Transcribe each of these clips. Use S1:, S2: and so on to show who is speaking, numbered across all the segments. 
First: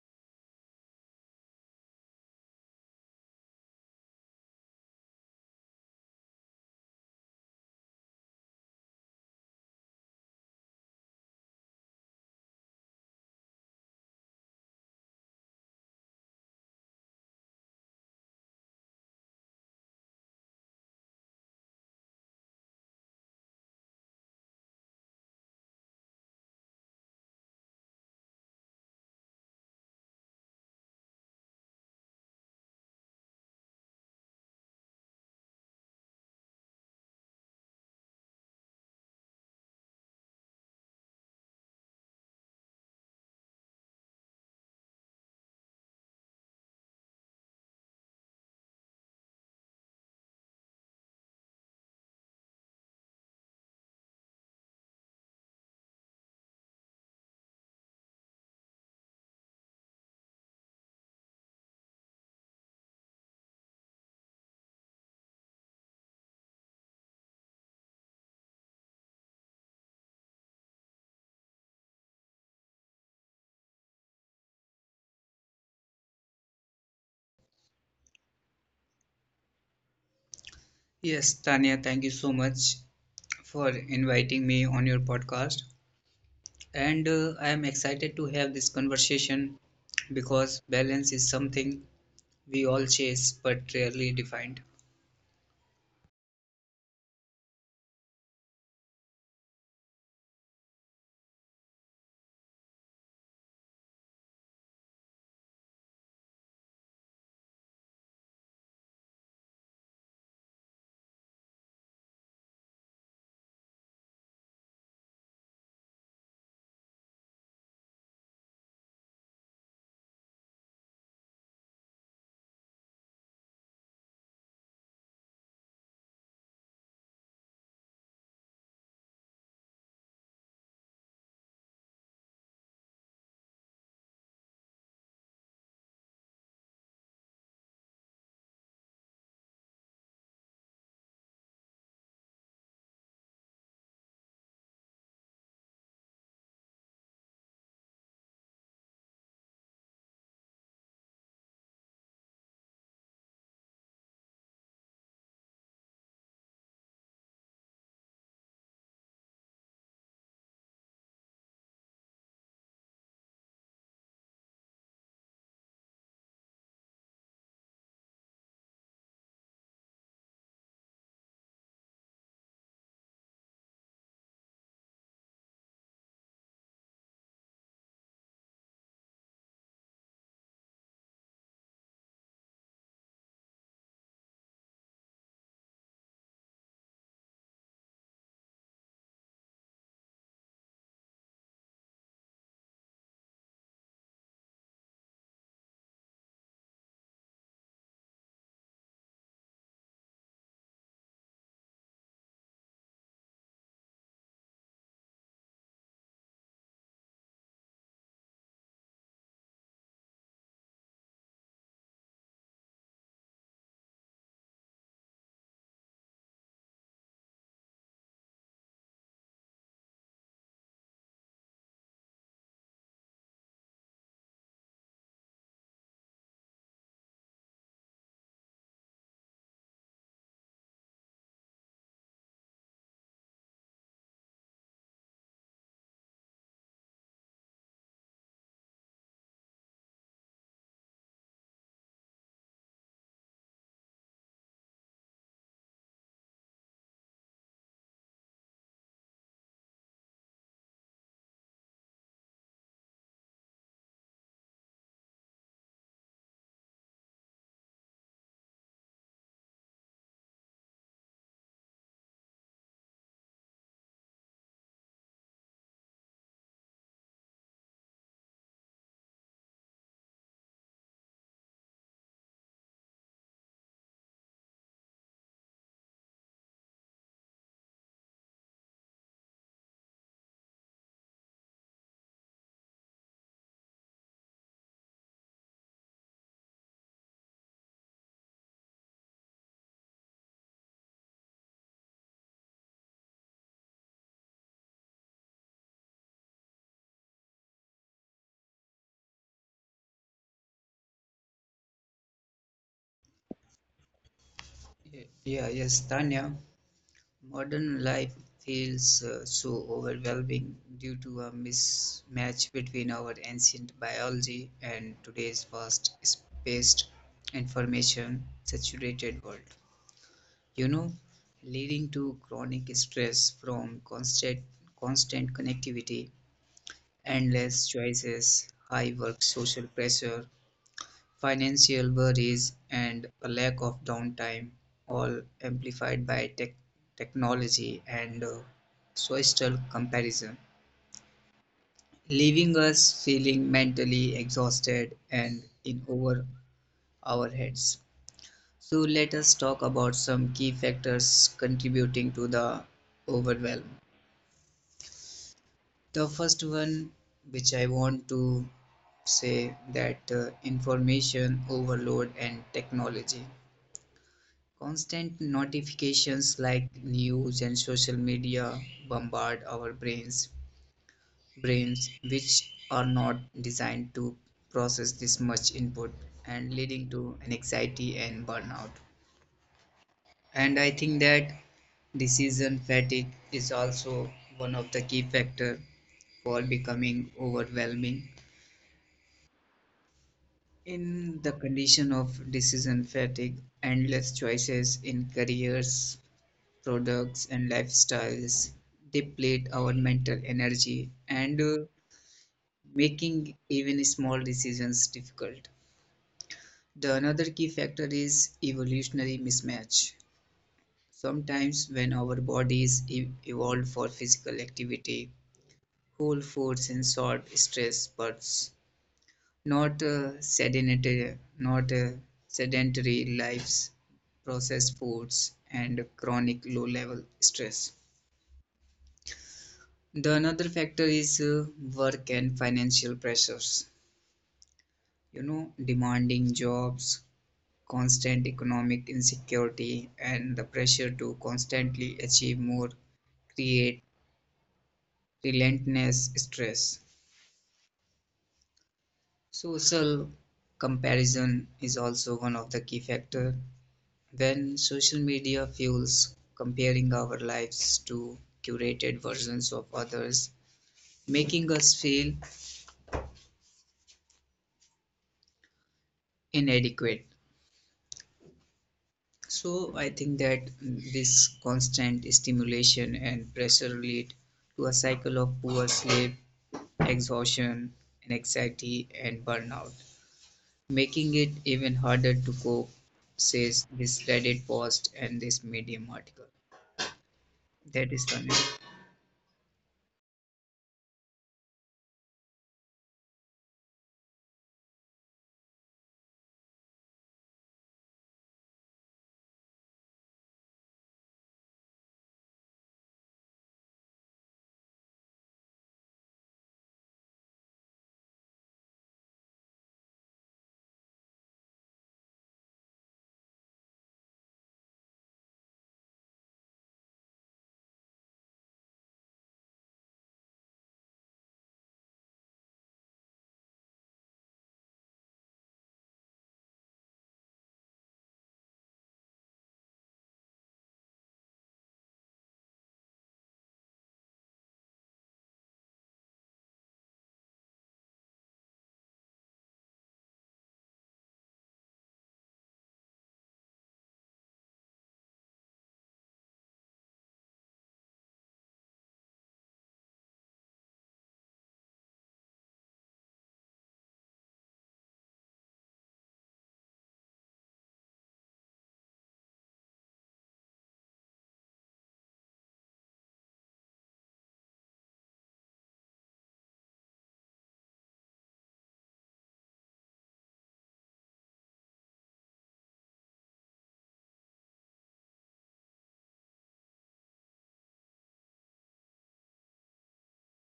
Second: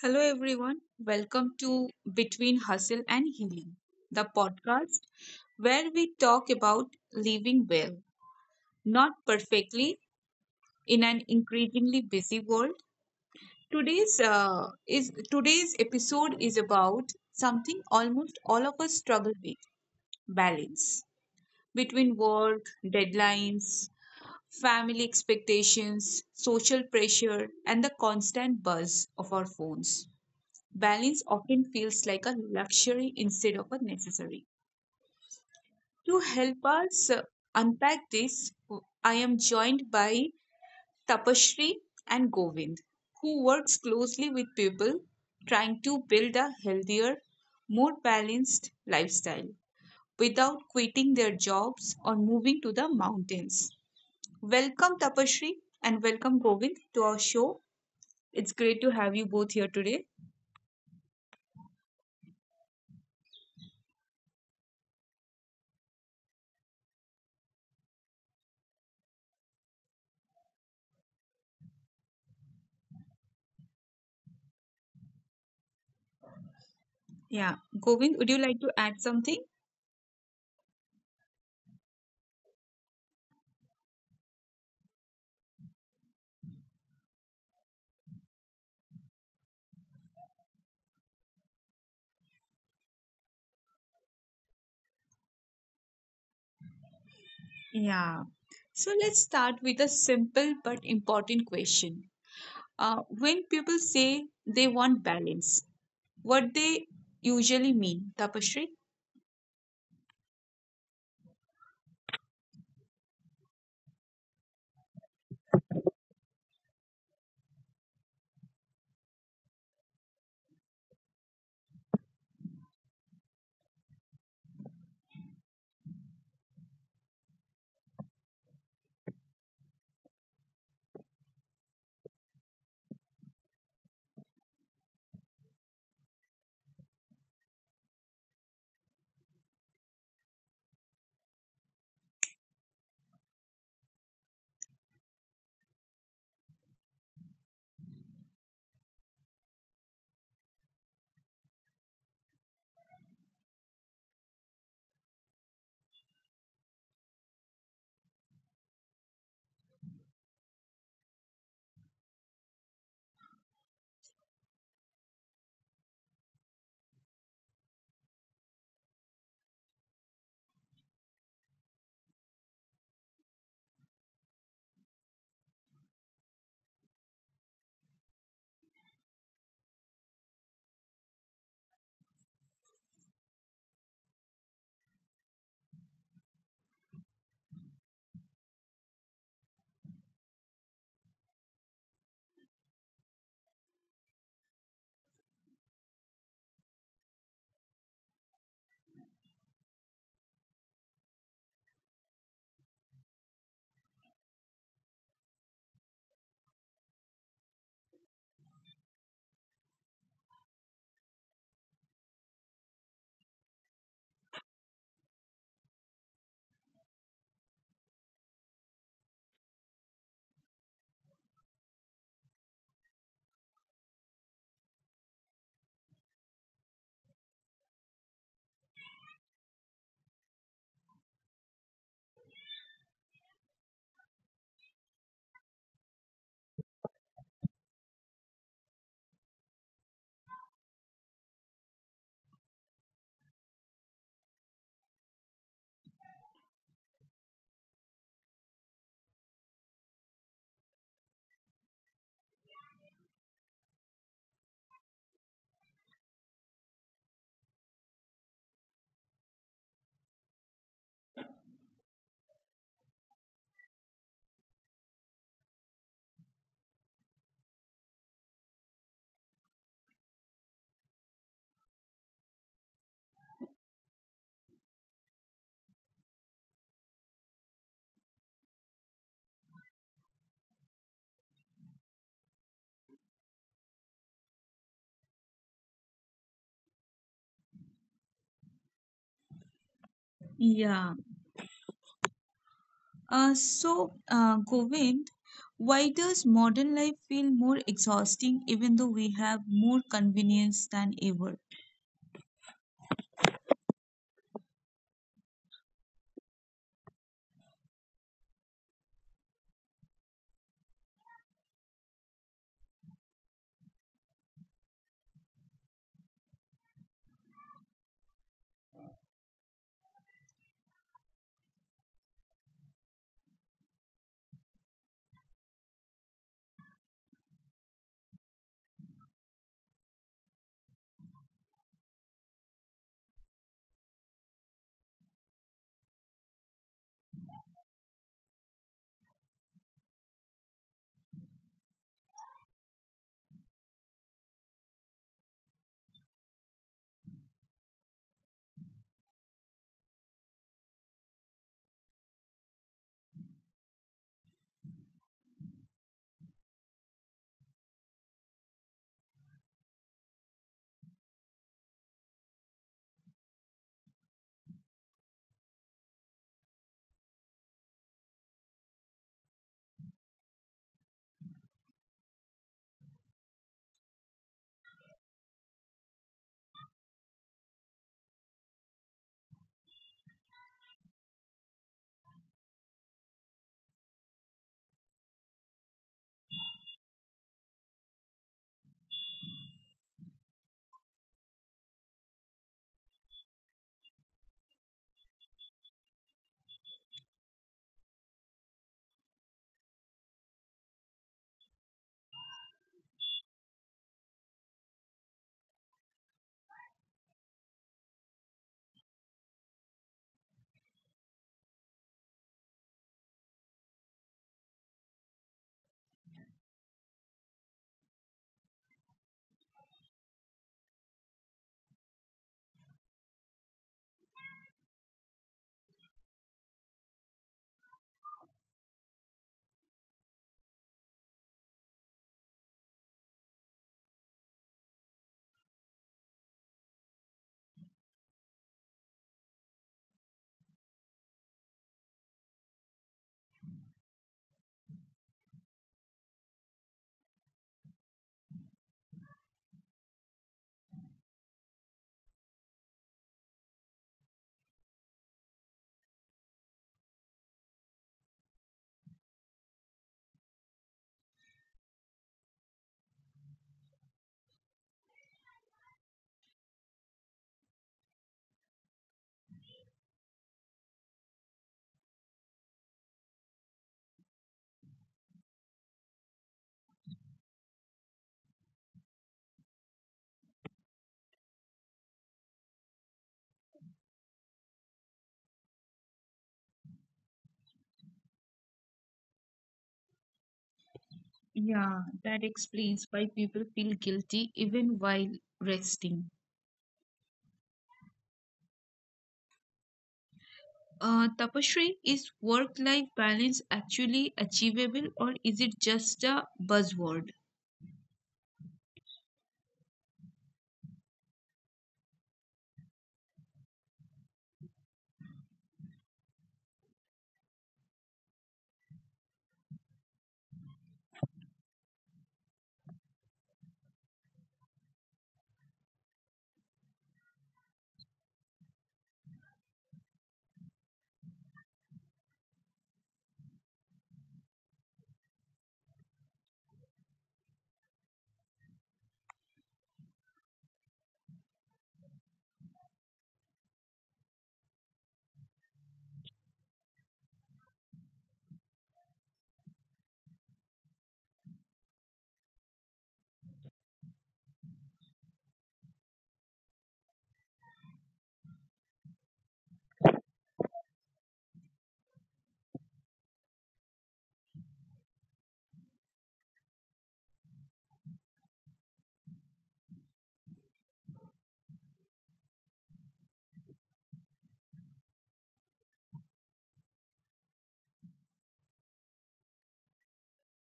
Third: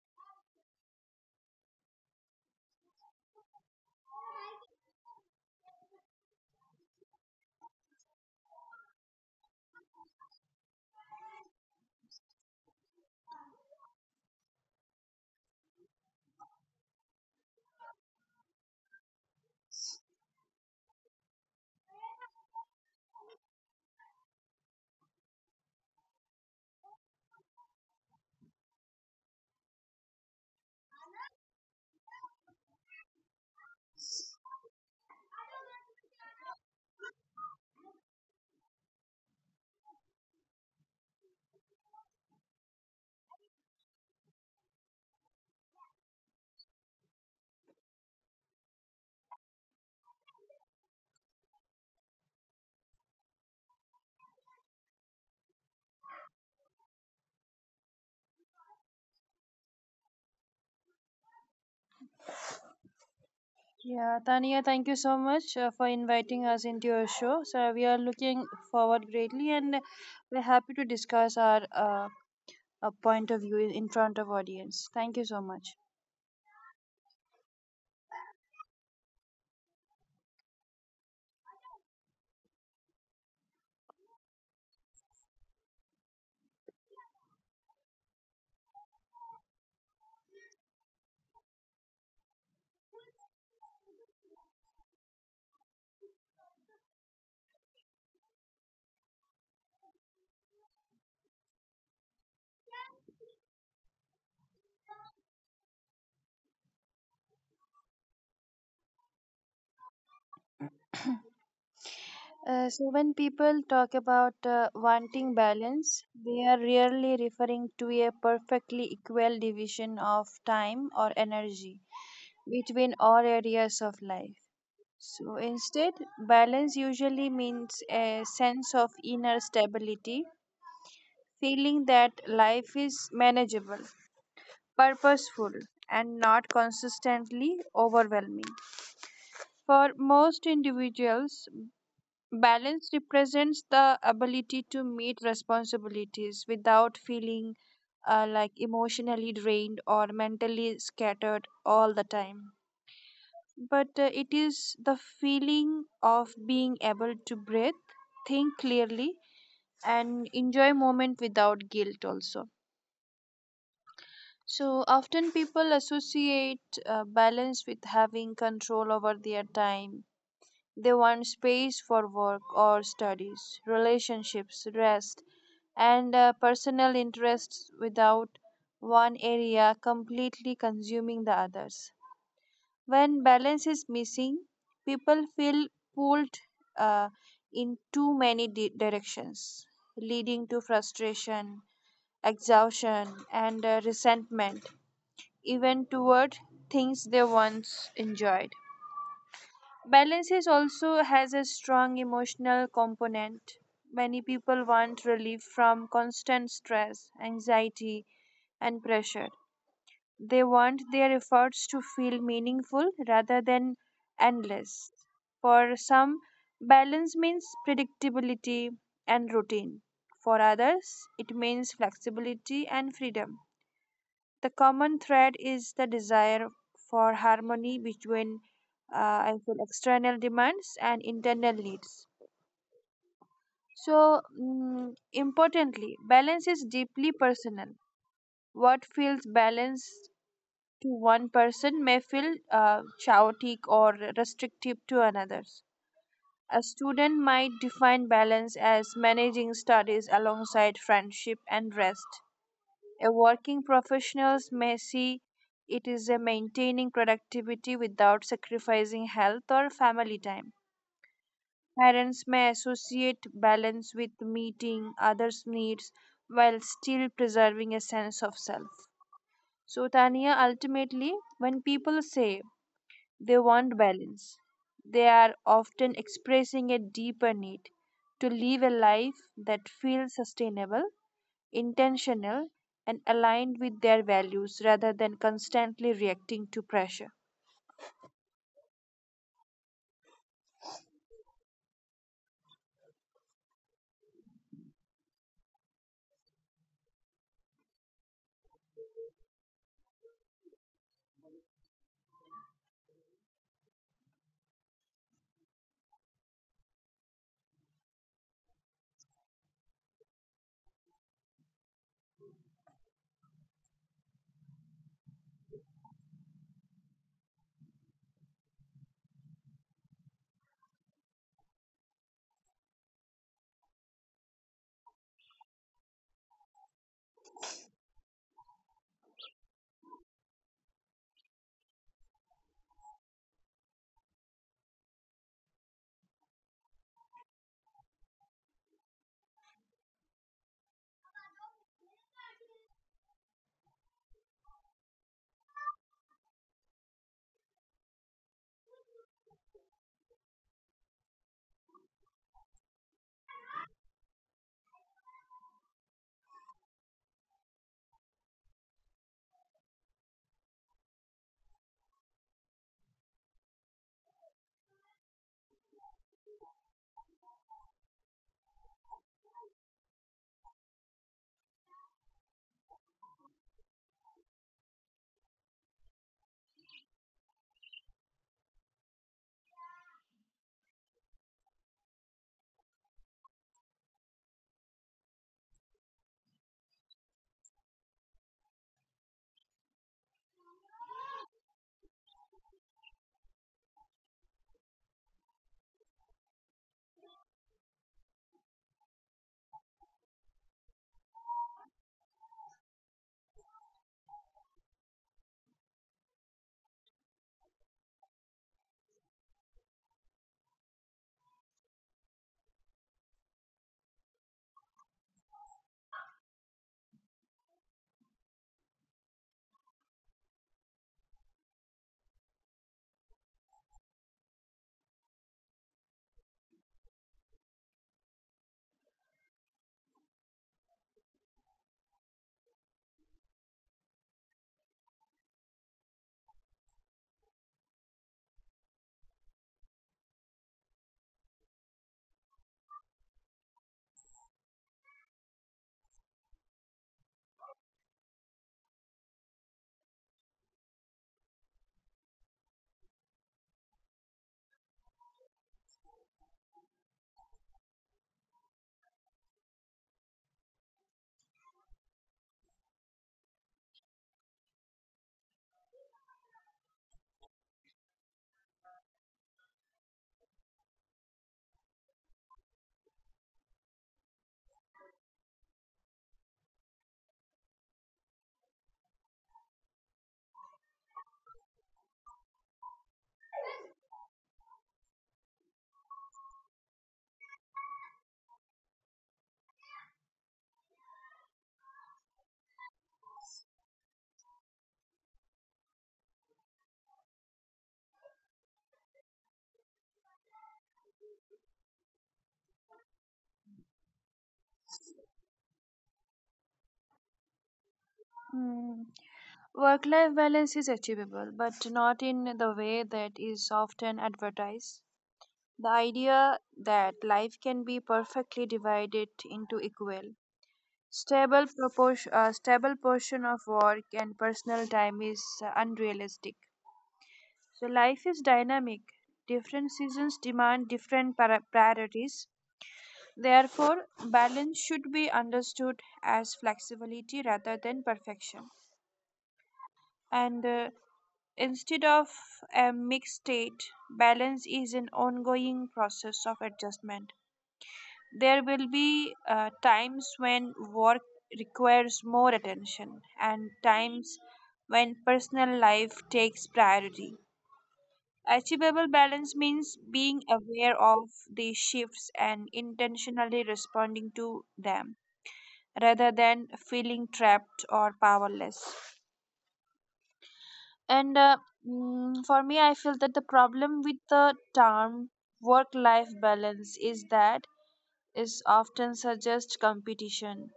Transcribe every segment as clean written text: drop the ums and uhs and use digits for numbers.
S1: Hello, everyone. Welcome to Between Hustle and Healing, the podcast where we talk about living well, not perfectly, in an increasingly busy world. Today's episode is about something almost all of us struggle with: balance between work, deadlines, family expectations, social pressure, and the constant buzz of our phones. Balance often feels like a luxury instead of a necessary. To help us unpack this, I am joined by Tapashri and Govind, who works closely with people trying to build a healthier, more balanced lifestyle without quitting their jobs or moving to the mountains. Welcome, Tapashri, and welcome, Govind, to our show. It's great to have you both here today.
S2: Yeah, Tania, thank you so much for inviting us into your show. So we are looking forward greatly, and we're happy to discuss our point of view in front of audience. Thank you so much.
S1: Yeah, Govind, would you like to add something?
S3: Yes, Tanya, thank you so much for inviting me on your podcast. And I am excited to have this conversation because balance is something we all chase but rarely defined.
S1: Yeah. So let's start with a simple but important question. When people say they want balance, what they usually mean, Tapashri?
S2: So when people talk about wanting balance, they are rarely referring to a perfectly equal division of time or energy between all areas of life. So instead, balance usually means a sense of inner stability feeling that life is manageable, purposeful, and not consistently overwhelming. For most individuals, balance represents the ability to meet responsibilities without feeling like emotionally drained or mentally scattered all the time. But it is the feeling of being able to breathe, think clearly, and enjoy moment without guilt also. So often people associate balance with having control over their time. They want space for work or studies, relationships, rest, and personal interests without one area completely consuming the others. When balance is missing, people feel pulled uh, in too many directions, leading to frustration, exhaustion, and resentment even toward things they once enjoyed. Balance is also has a strong emotional component. Many people want relief from constant stress, anxiety, and pressure. They want their efforts to feel meaningful rather than endless. For some, balance means predictability and routine. For others, it means flexibility and freedom. The common thread is the desire for harmony between, I feel, external demands and internal needs. So, importantly, balance is deeply personal. What feels balanced to one person may feel chaotic or restrictive to another's. A student might define balance as managing studies alongside friendship and rest. A working professionals may see it is a maintaining productivity without sacrificing health or family time. Parents may associate balance with meeting others' needs while still preserving a sense of self. So, Tania, ultimately, when people say they want balance, they are often expressing a deeper need to live a life that feels sustainable intentional, and aligned with their values rather than constantly reacting to pressure.
S1: Yeah. So, Govind, why does modern life feel more exhausting even though we have more convenience than ever?
S3: Yes, Tanya. Modern life feels so overwhelming due to a mismatch between our ancient biology and today's fast-paced information saturated world. You know, leading to chronic stress from constant connectivity, endless choices, high work social pressure, financial worries, and a lack of downtime, all amplified by technology and social comparison, leaving us feeling mentally exhausted and in over our heads. So let us talk about some key factors contributing to the overwhelm. The first one, which I want to say that information overload and technology. Constant notifications like news and social media bombard our brains which are not designed to process this much input and leading to anxiety and burnout. And I think that decision fatigue is also one of the key factors for becoming overwhelming. In the condition of decision fatigue, endless choices in careers, products, and lifestyles deplete our mental energy and making even small decisions difficult. The another key factor is evolutionary mismatch. Sometimes, when our bodies evolved for physical activity, whole foods and short stress bursts, not sedentary lives, processed foods, and chronic low-level stress. The another factor is work and financial pressures. You know, demanding jobs, constant economic insecurity, and the pressure to constantly achieve more create relentless stress. Social comparison is also one of the key factor. Well, social media fuels comparing our lives to curated versions of others, making us feel inadequate. So, I think that this constant stimulation and pressure lead to a cycle of poor sleep, exhaustion, anxiety, and burnout, making it even harder to cope, says this Reddit post and this Medium article. That is Tanya.
S1: Yeah, that explains why people feel guilty even while resting. Tapasri, is work life balance actually achievable or is it just a buzzword?
S2: Mm. Work life balance is achievable, but not in the way that is often advertised. The idea that life can be perfectly divided into equal, stable, proportion, stable portion of work and personal time is unrealistic. So, life is dynamic. Different seasons demand different priorities. Therefore, balance should be understood as flexibility rather than perfection. And instead of a mixed state, balance is an ongoing process of adjustment. There will be times when work requires more attention and times when personal life takes priority. Achievable balance means being aware of these shifts and intentionally responding to them, rather than feeling trapped or powerless. And for me, I feel that the problem with the term work life balance is that is often suggests competition,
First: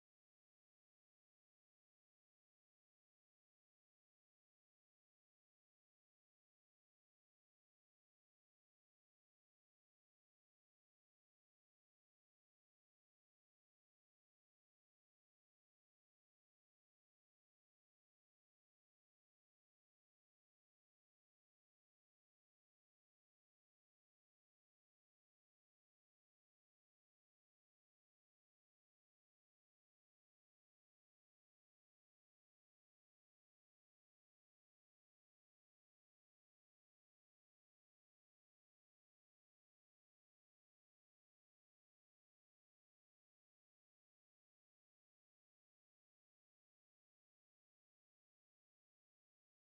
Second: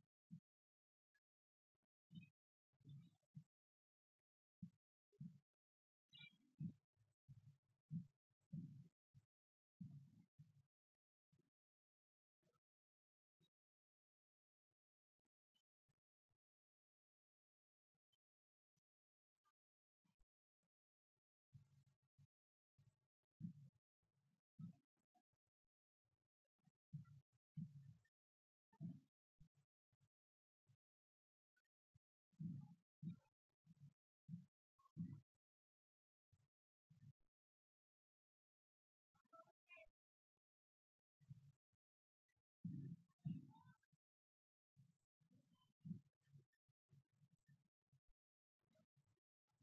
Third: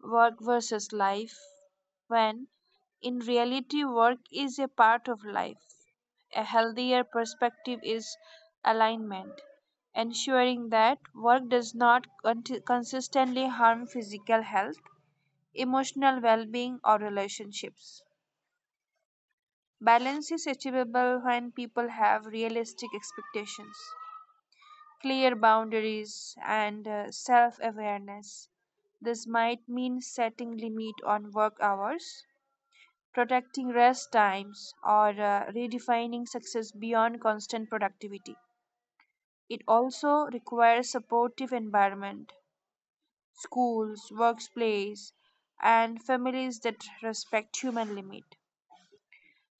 S2: work versus life, when in reality, work is a part of life. A healthier perspective is alignment, ensuring that work does not consistently harm physical health emotional well being, or relationships. Balance is achievable when people have realistic expectations, clear boundaries, and self awareness. This might mean setting limit on work hours, protecting rest times, or redefining success beyond constant productivity. It also requires supportive environment, schools, workplace, and families that respect human limit.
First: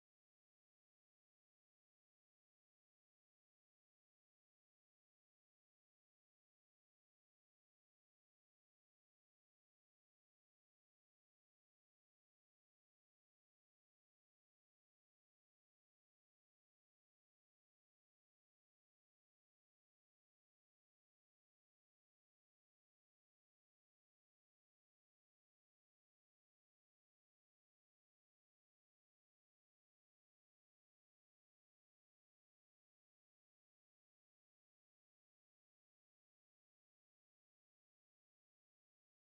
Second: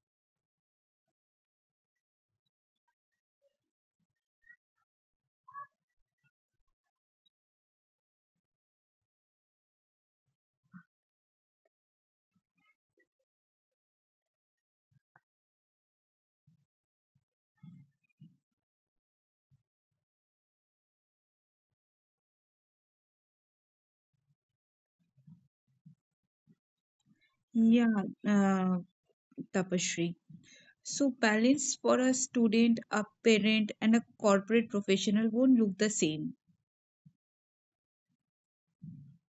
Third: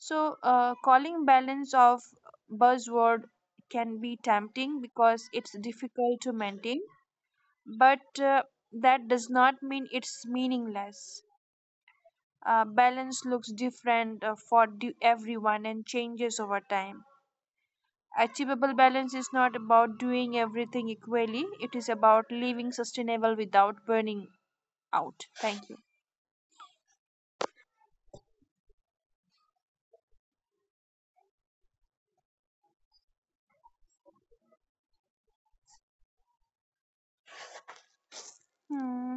S2: So, calling balance of buzzword can be tempting because it's difficult to maintain, but that does not mean it's meaningless. Balance looks different for everyone and changes over time. Achievable balance is not about doing everything equally, it is about living sustainable without burning out. Thank you.
S1: Yeah, uh, Tapasree. So, balance for a student, a parent, and a corporate professional won't look the same.
S2: Hmm.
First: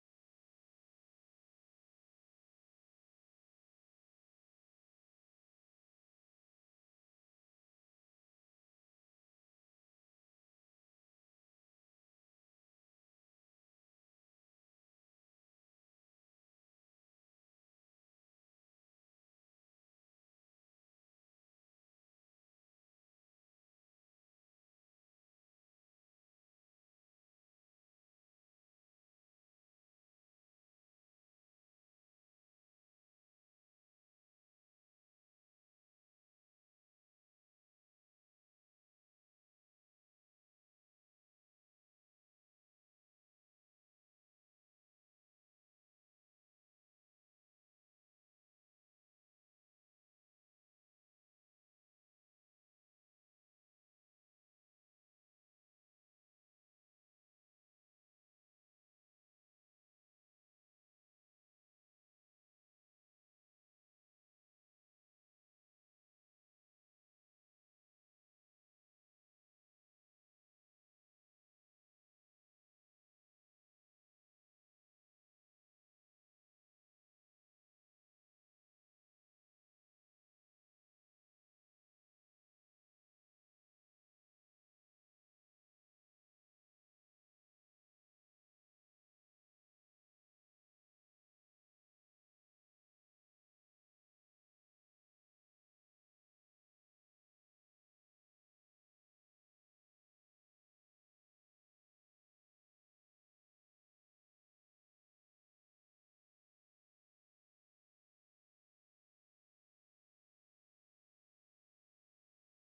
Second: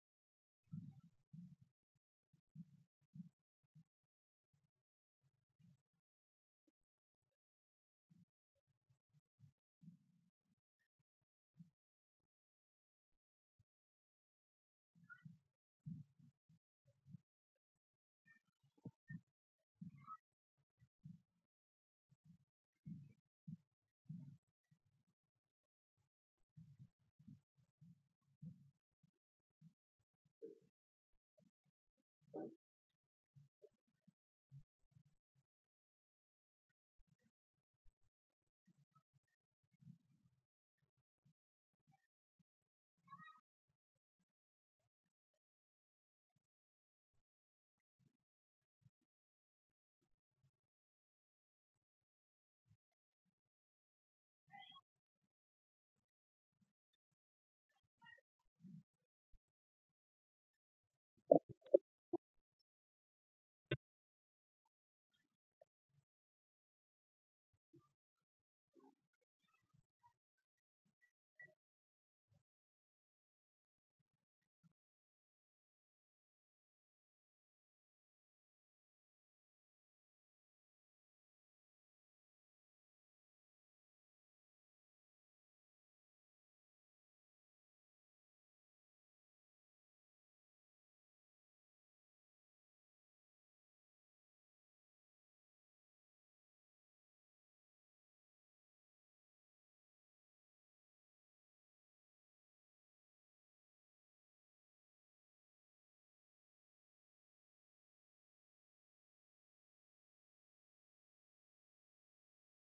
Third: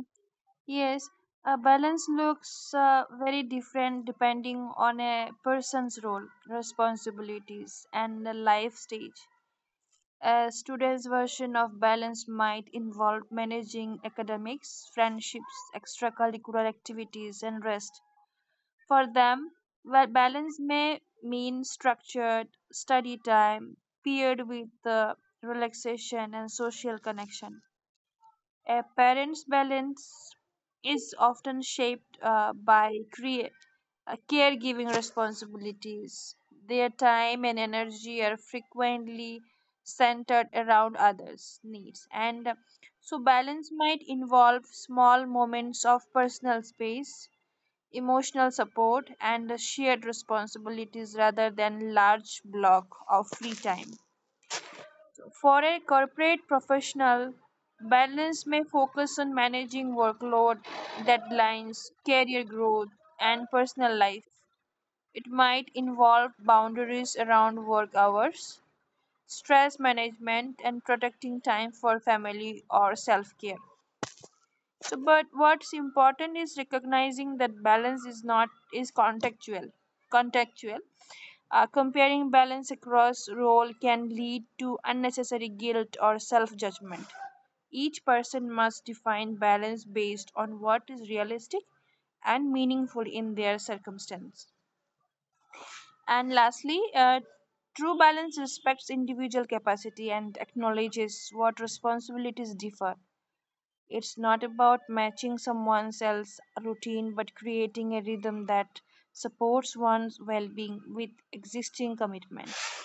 S2: Yes, a balance looks very different depending on a person's role, responsibilities, and the life stage. A student's version of balance might involve managing academics, friendships, extracurricular activities, and rest. For them, well, balance may mean structured study time paired with relaxation and social connection. A parent's balance is often shaped by caregiving responsibilities. Their time and energy are frequently centered around others' needs. And so, balance might involve small moments of personal space, emotional support, and shared responsibilities rather than large block of free time. For a corporate professional, balance may focus on managing workload, deadlines, career growth, and personal life. It might involve boundaries around work hours, stress management, and protecting time for family or self care. So, but what's important is recognizing that balance is not is contextual. Contextual. Comparing balance across role can lead to unnecessary guilt or self judgment. Each person must define balance based on what is realistic and meaningful in their circumstance. And lastly, true balance respects individual capacity and acknowledges what responsibilities differ. It's not about matching someone else's routine, but creating a rhythm that supports one's well being with existing commitments.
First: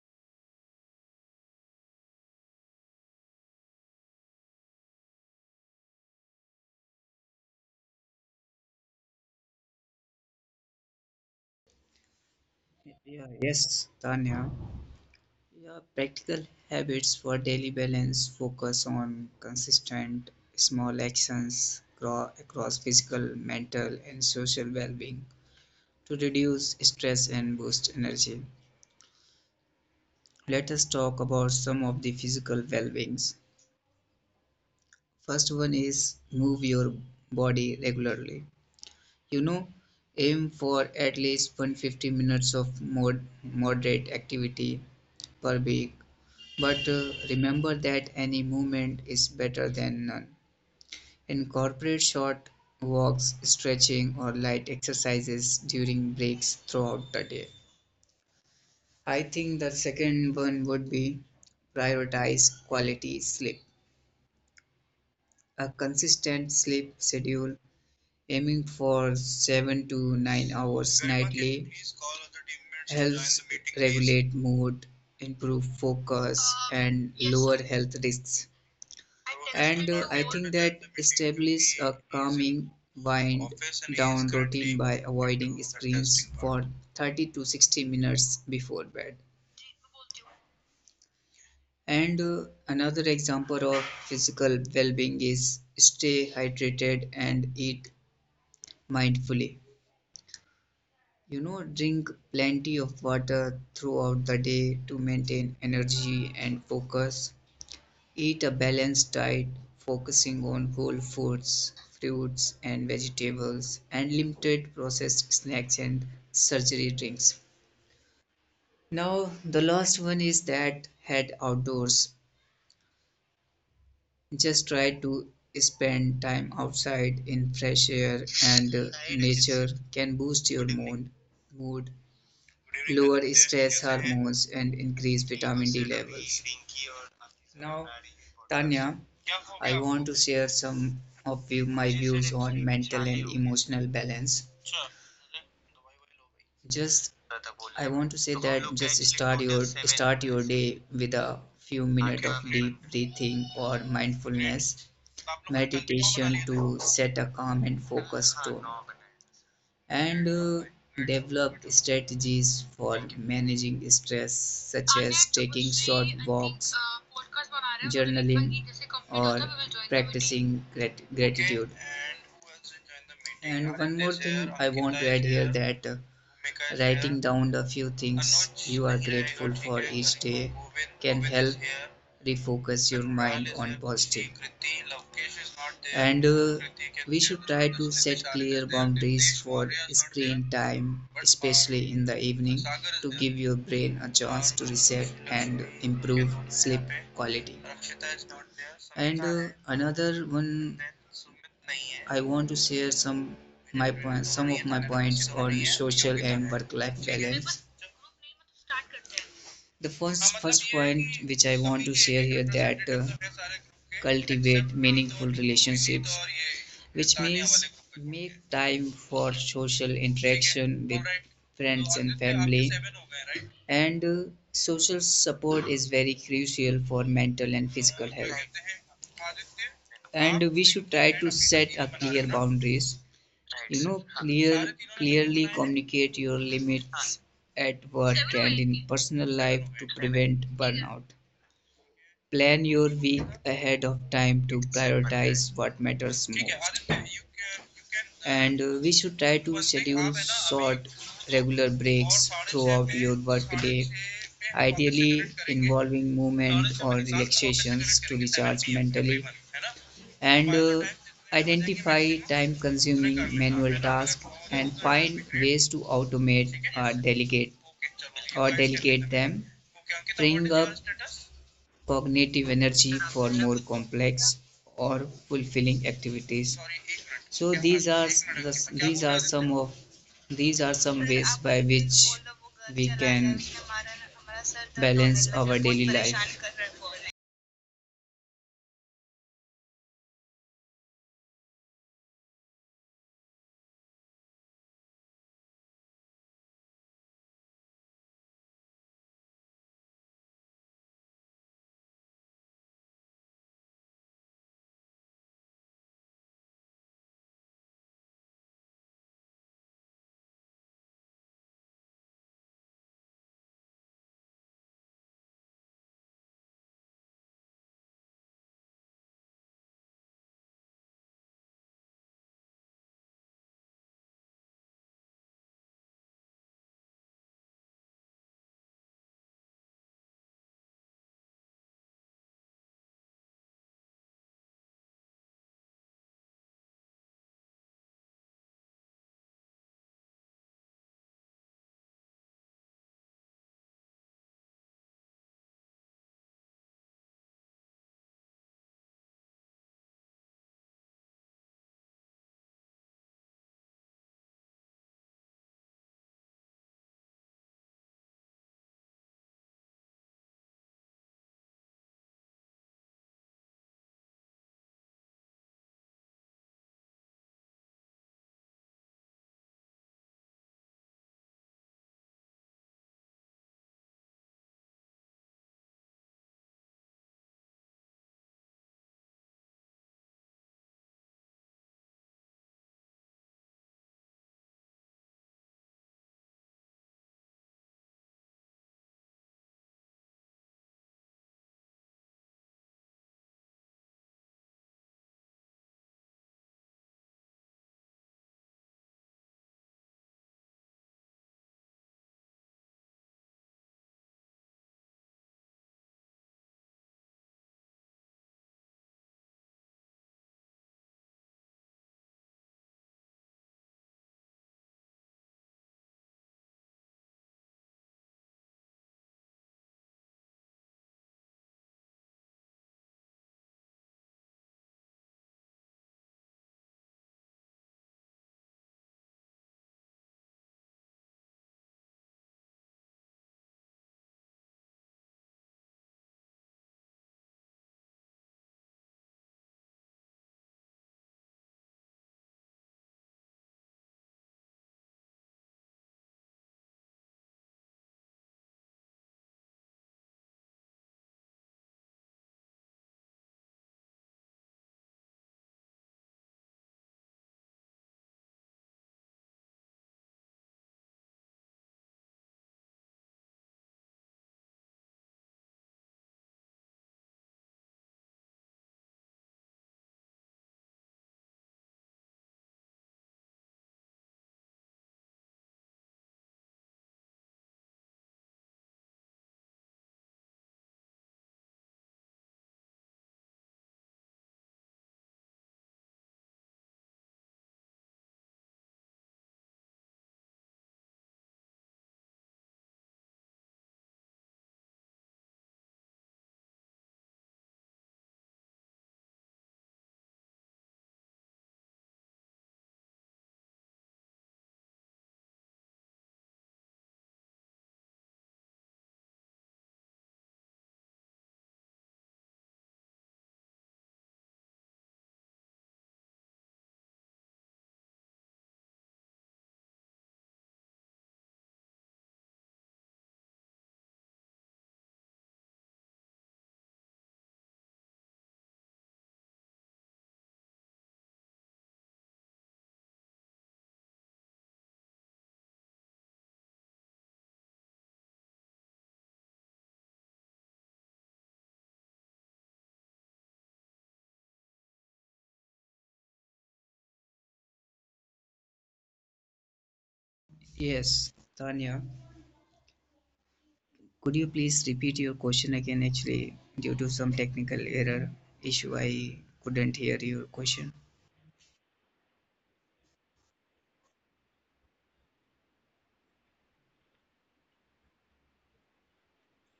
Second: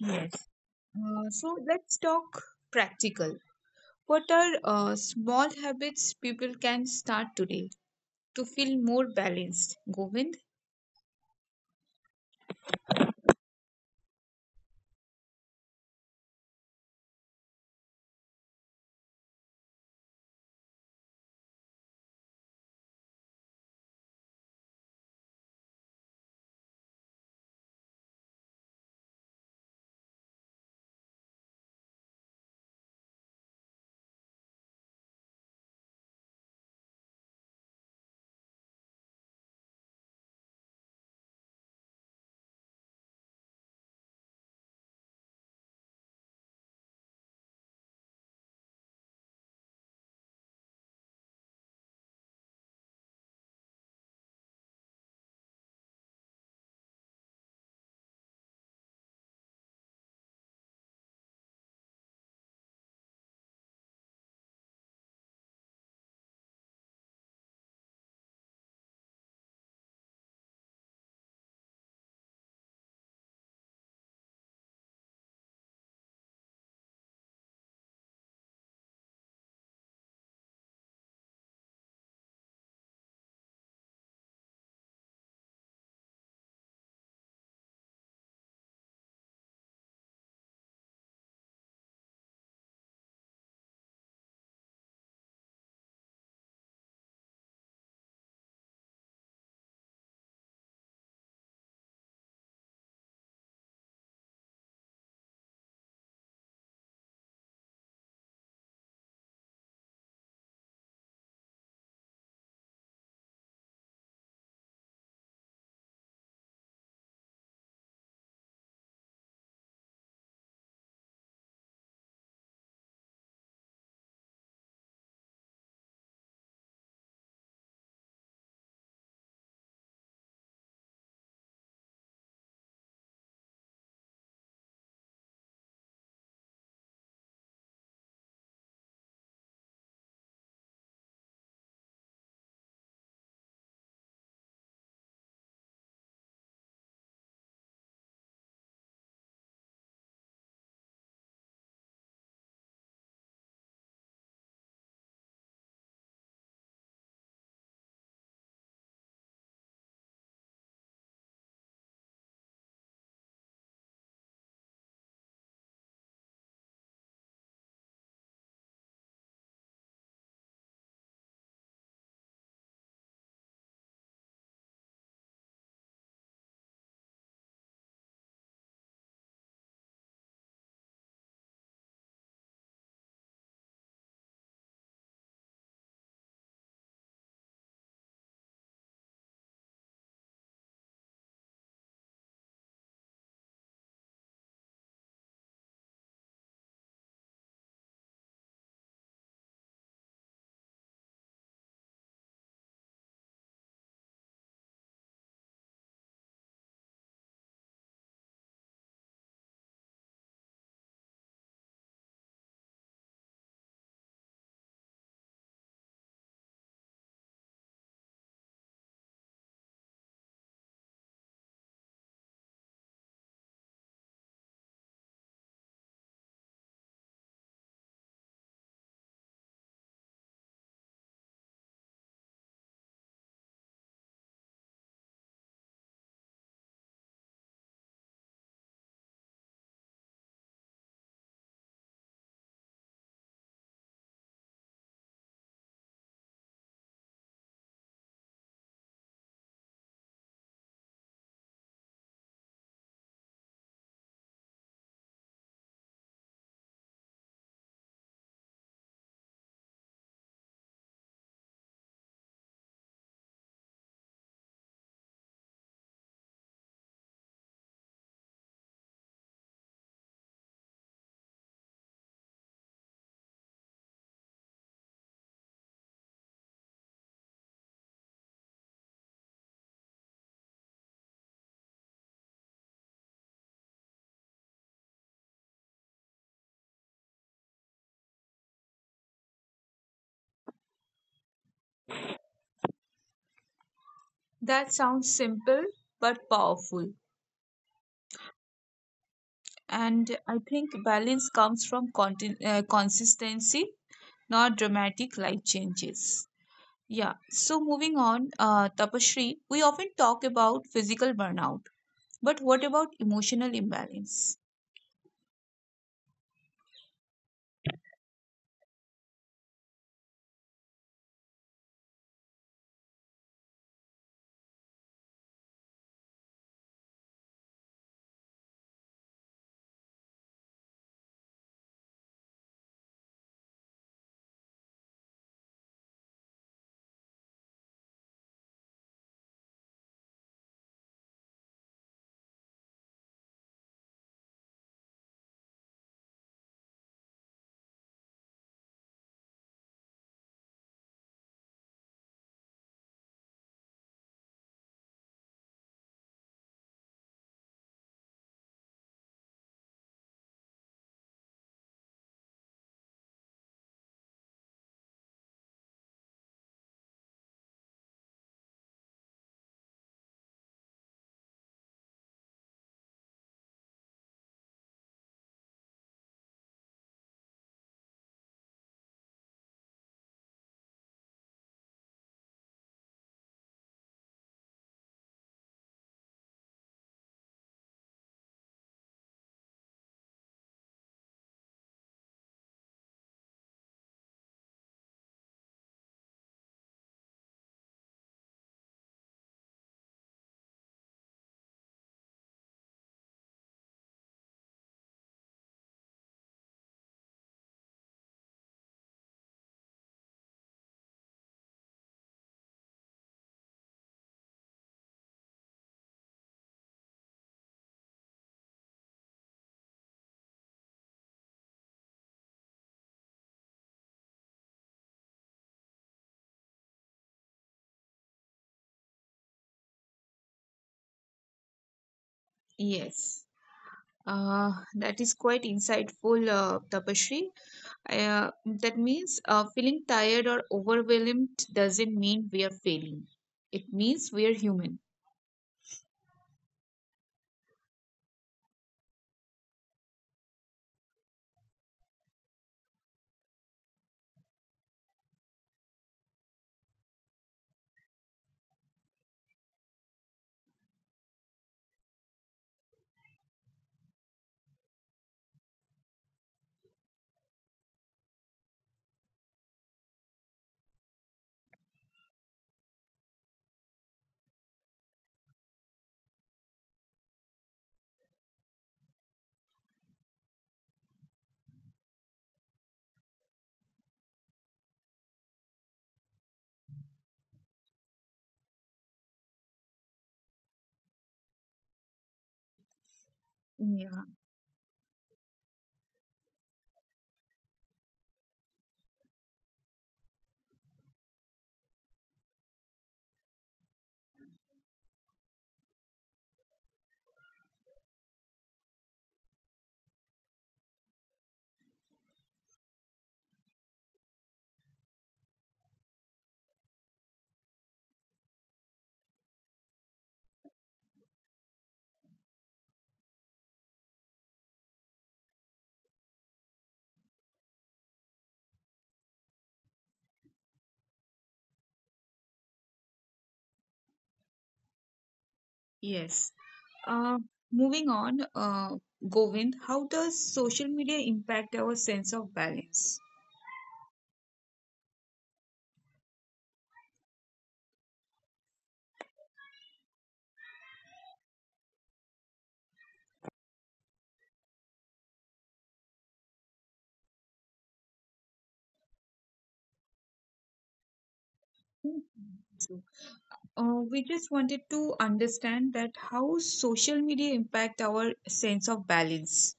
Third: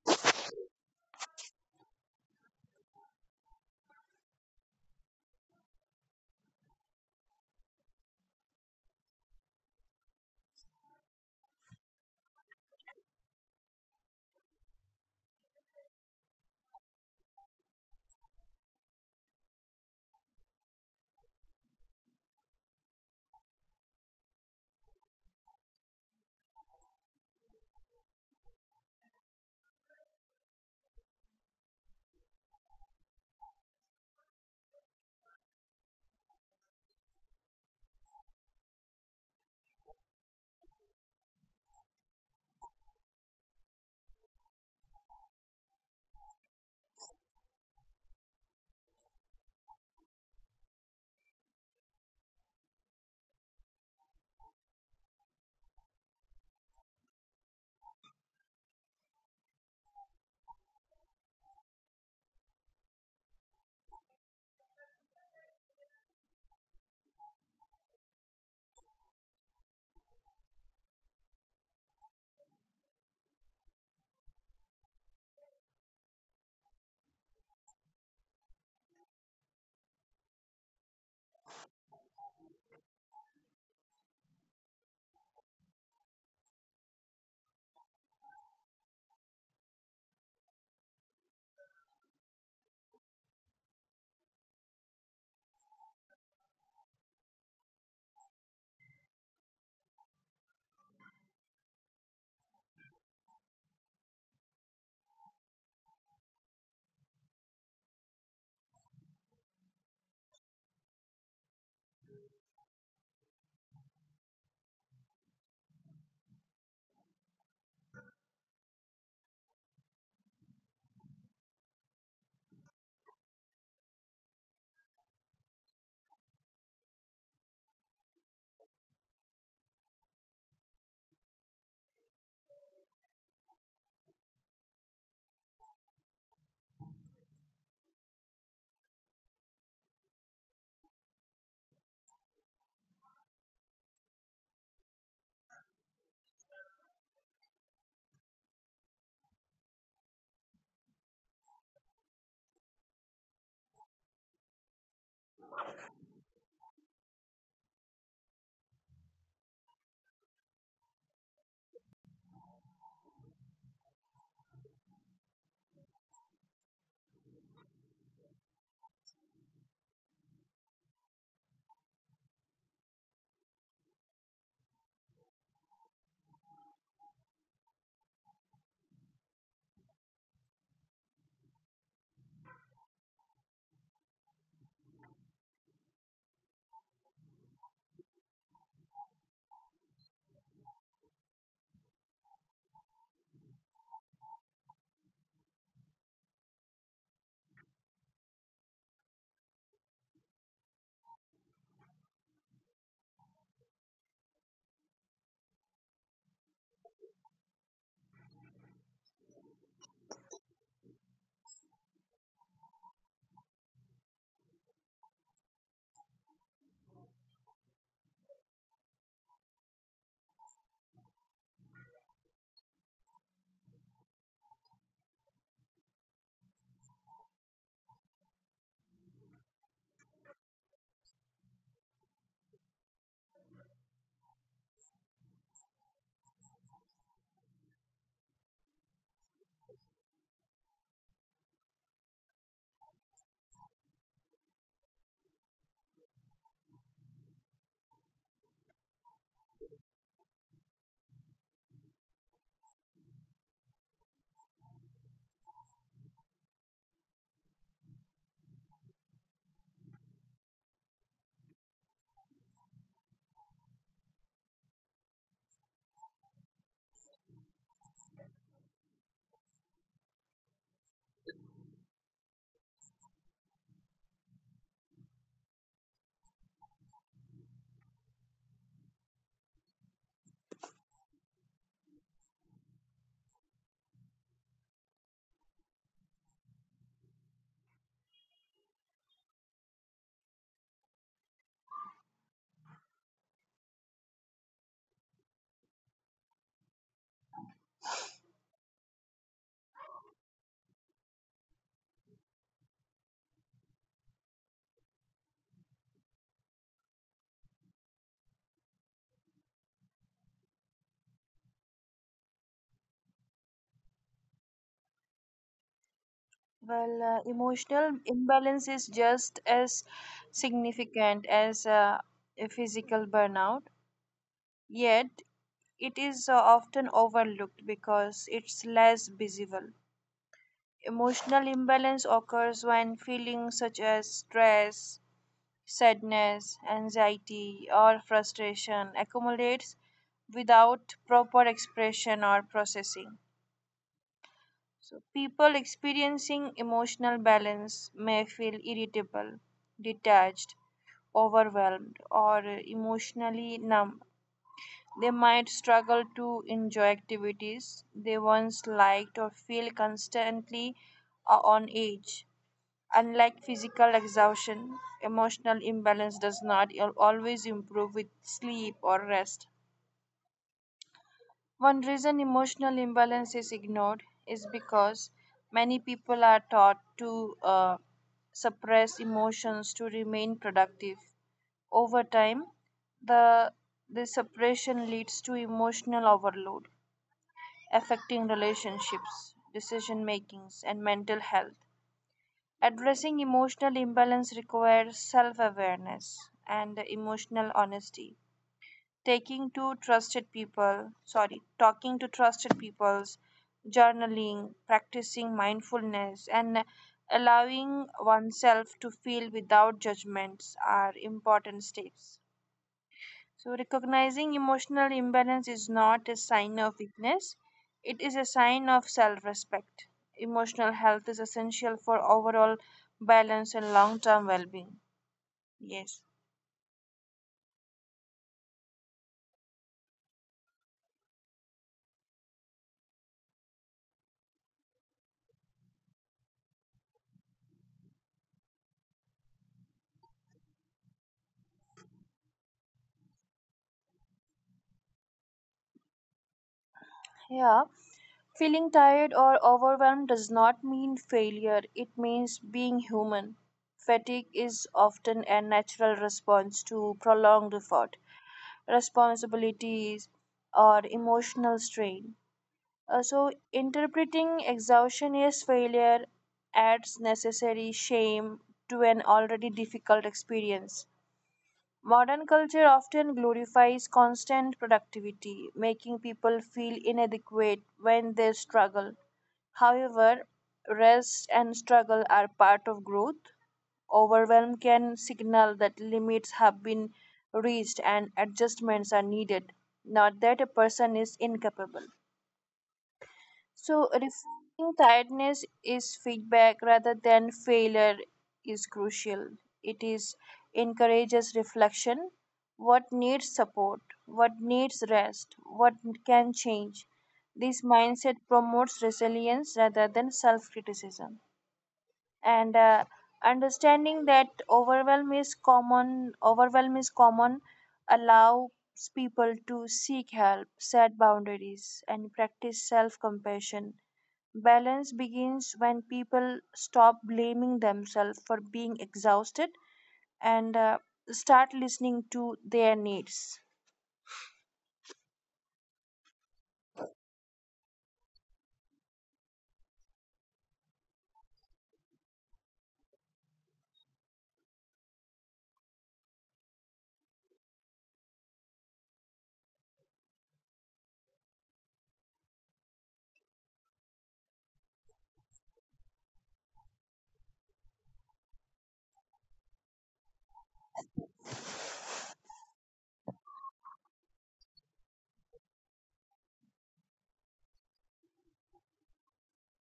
S1: Yes. So, let's talk practical. What are small habits people can start today to feel more balanced? Govind?
S3: Yeah, yes, Tanya. Yeah, practical habits for daily balance focus on consistent small actions across physical, mental, and social well being to reduce stress and boost energy. Let us talk about some of the physical well beings. First one is move your body regularly. You know, aim for at least 150 minutes of moderate activity per week. But remember that any movement is better than none. Incorporate short walks, stretching, or light exercises during breaks throughout the day. I think the second one would be prioritize quality sleep. A consistent sleep schedule aiming for 7 to 9 hours nightly helps regulate mood, improve focus, and lower health risks. And I think that establish a calming wind down routine by avoiding screens for 30 to 60 minutes before bed. And another example of physical well-being is stay hydrated and eat mindfully. You know, drink plenty of water throughout the day to maintain energy and focus. Eat a balanced diet focusing on whole foods, fruits and vegetables, and limited processed snacks and sugary drinks. Now, the last one is that head outdoors. Just try to spend time outside in fresh air and nature can boost your mood, lower stress hormones, and increase vitamin D levels. Now, Tanya, I want to share some of you, my views on mental and emotional balance. Just I want to say that just start your day with a few minutes of deep breathing or mindfulness meditation to set a calm and focused tone. And develop strategies for managing stress such as taking short walks, journaling, or practicing gratitude. And one more thing I want to add here that writing down the few things you are grateful for each day can help refocus your mind on positive. And uh, should try to set clear boundaries for screen time, especially in the evening, to give your brain a chance to reset and improve sleep quality. And another one, I want to share some of my points on social and work life balance. The first point which I want to share here that cultivate meaningful relationships, which means make time for social interaction with friends and family. And social support is very crucial for mental and physical health. And we should try to set a clear boundaries, right? You know, clear clearly communicate your limits at work and in personal life to prevent burnout. Plan your week ahead of time to prioritize what matters most. And we should try to schedule short, regular breaks throughout your workday, ideally involving movement or relaxations to recharge mentally. And uh, identify time consuming manual tasks and find ways to automate or delegate or delegate them, okay, freeing up cognitive energy for more complex or fulfilling activities. So these are the, these are some of these are some ways by which we can balance our daily life.
S1: That sounds simple but powerful. And I think balance comes from consistency, not dramatic life changes. Yeah, so moving on, Tapashri, we often talk about physical burnout, but what about emotional imbalance?
S2: Well, emotional imbalance is just as significant as a physical burnout, yet, it is often overlooked because it's less visible. Emotional imbalance occurs when feelings such as stress, sadness, anxiety, or frustration accumulates without proper expression or processing. So, people experiencing emotional balance may feel irritable, detached, overwhelmed, or emotionally numb. They might struggle to enjoy activities they once liked or feel constantly on edge. Unlike physical exhaustion, emotional imbalance does not always improve with sleep or rest. One reason emotional imbalance is ignored is because many people are taught to suppress emotions to remain productive. Over time, the this suppression leads to emotional overload, affecting relationships, decision makings, and mental health. Addressing emotional imbalance requires self awareness and emotional honesty taking to trusted people, sorry, talking to trusted peoples, journaling, practicing mindfulness, and allowing oneself to feel without judgments are important steps. So, recognizing emotional imbalance is not a sign of weakness, it is a sign of self respect. Emotional health is essential for overall balance and long term well being. Yes.
S1: Yes, that is quite insightful, Tapashri. That means feeling tired or overwhelmed doesn't mean we are failing, it means we are human.
S2: Yeah. Feeling tired or overwhelmed does not mean failure, it means being human. Fatigue is often a natural response to prolonged effort, responsibilities, or emotional strain. So, interpreting exhaustion as failure adds necessary shame to an already difficult experience. Modern culture often glorifies constant productivity, making people feel inadequate when they struggle. However, rest and struggle are part of growth. Overwhelm can signal that limits have been reached and adjustments are needed, not that a person is incapable. So,
S1: Yeah.
S2: reframing tiredness is feedback rather than failure is crucial. It is encourages reflection. What needs support? What needs rest? What can change? This mindset promotes resilience rather than self criticism. And understanding that overwhelm is common, allows people to seek help, set boundaries, and practice self compassion. Balance begins when people stop blaming themselves for being exhausted and start listening to their needs.
S1: Yes. Uh, moving on, Govind, how does social media impact our sense of balance?
S3: Yes, Tanya, could you please repeat your question again? Actually, due to some technical error issue, I couldn't hear your question.
S1: So, we just wanted to understand that how social media impact our sense of balance.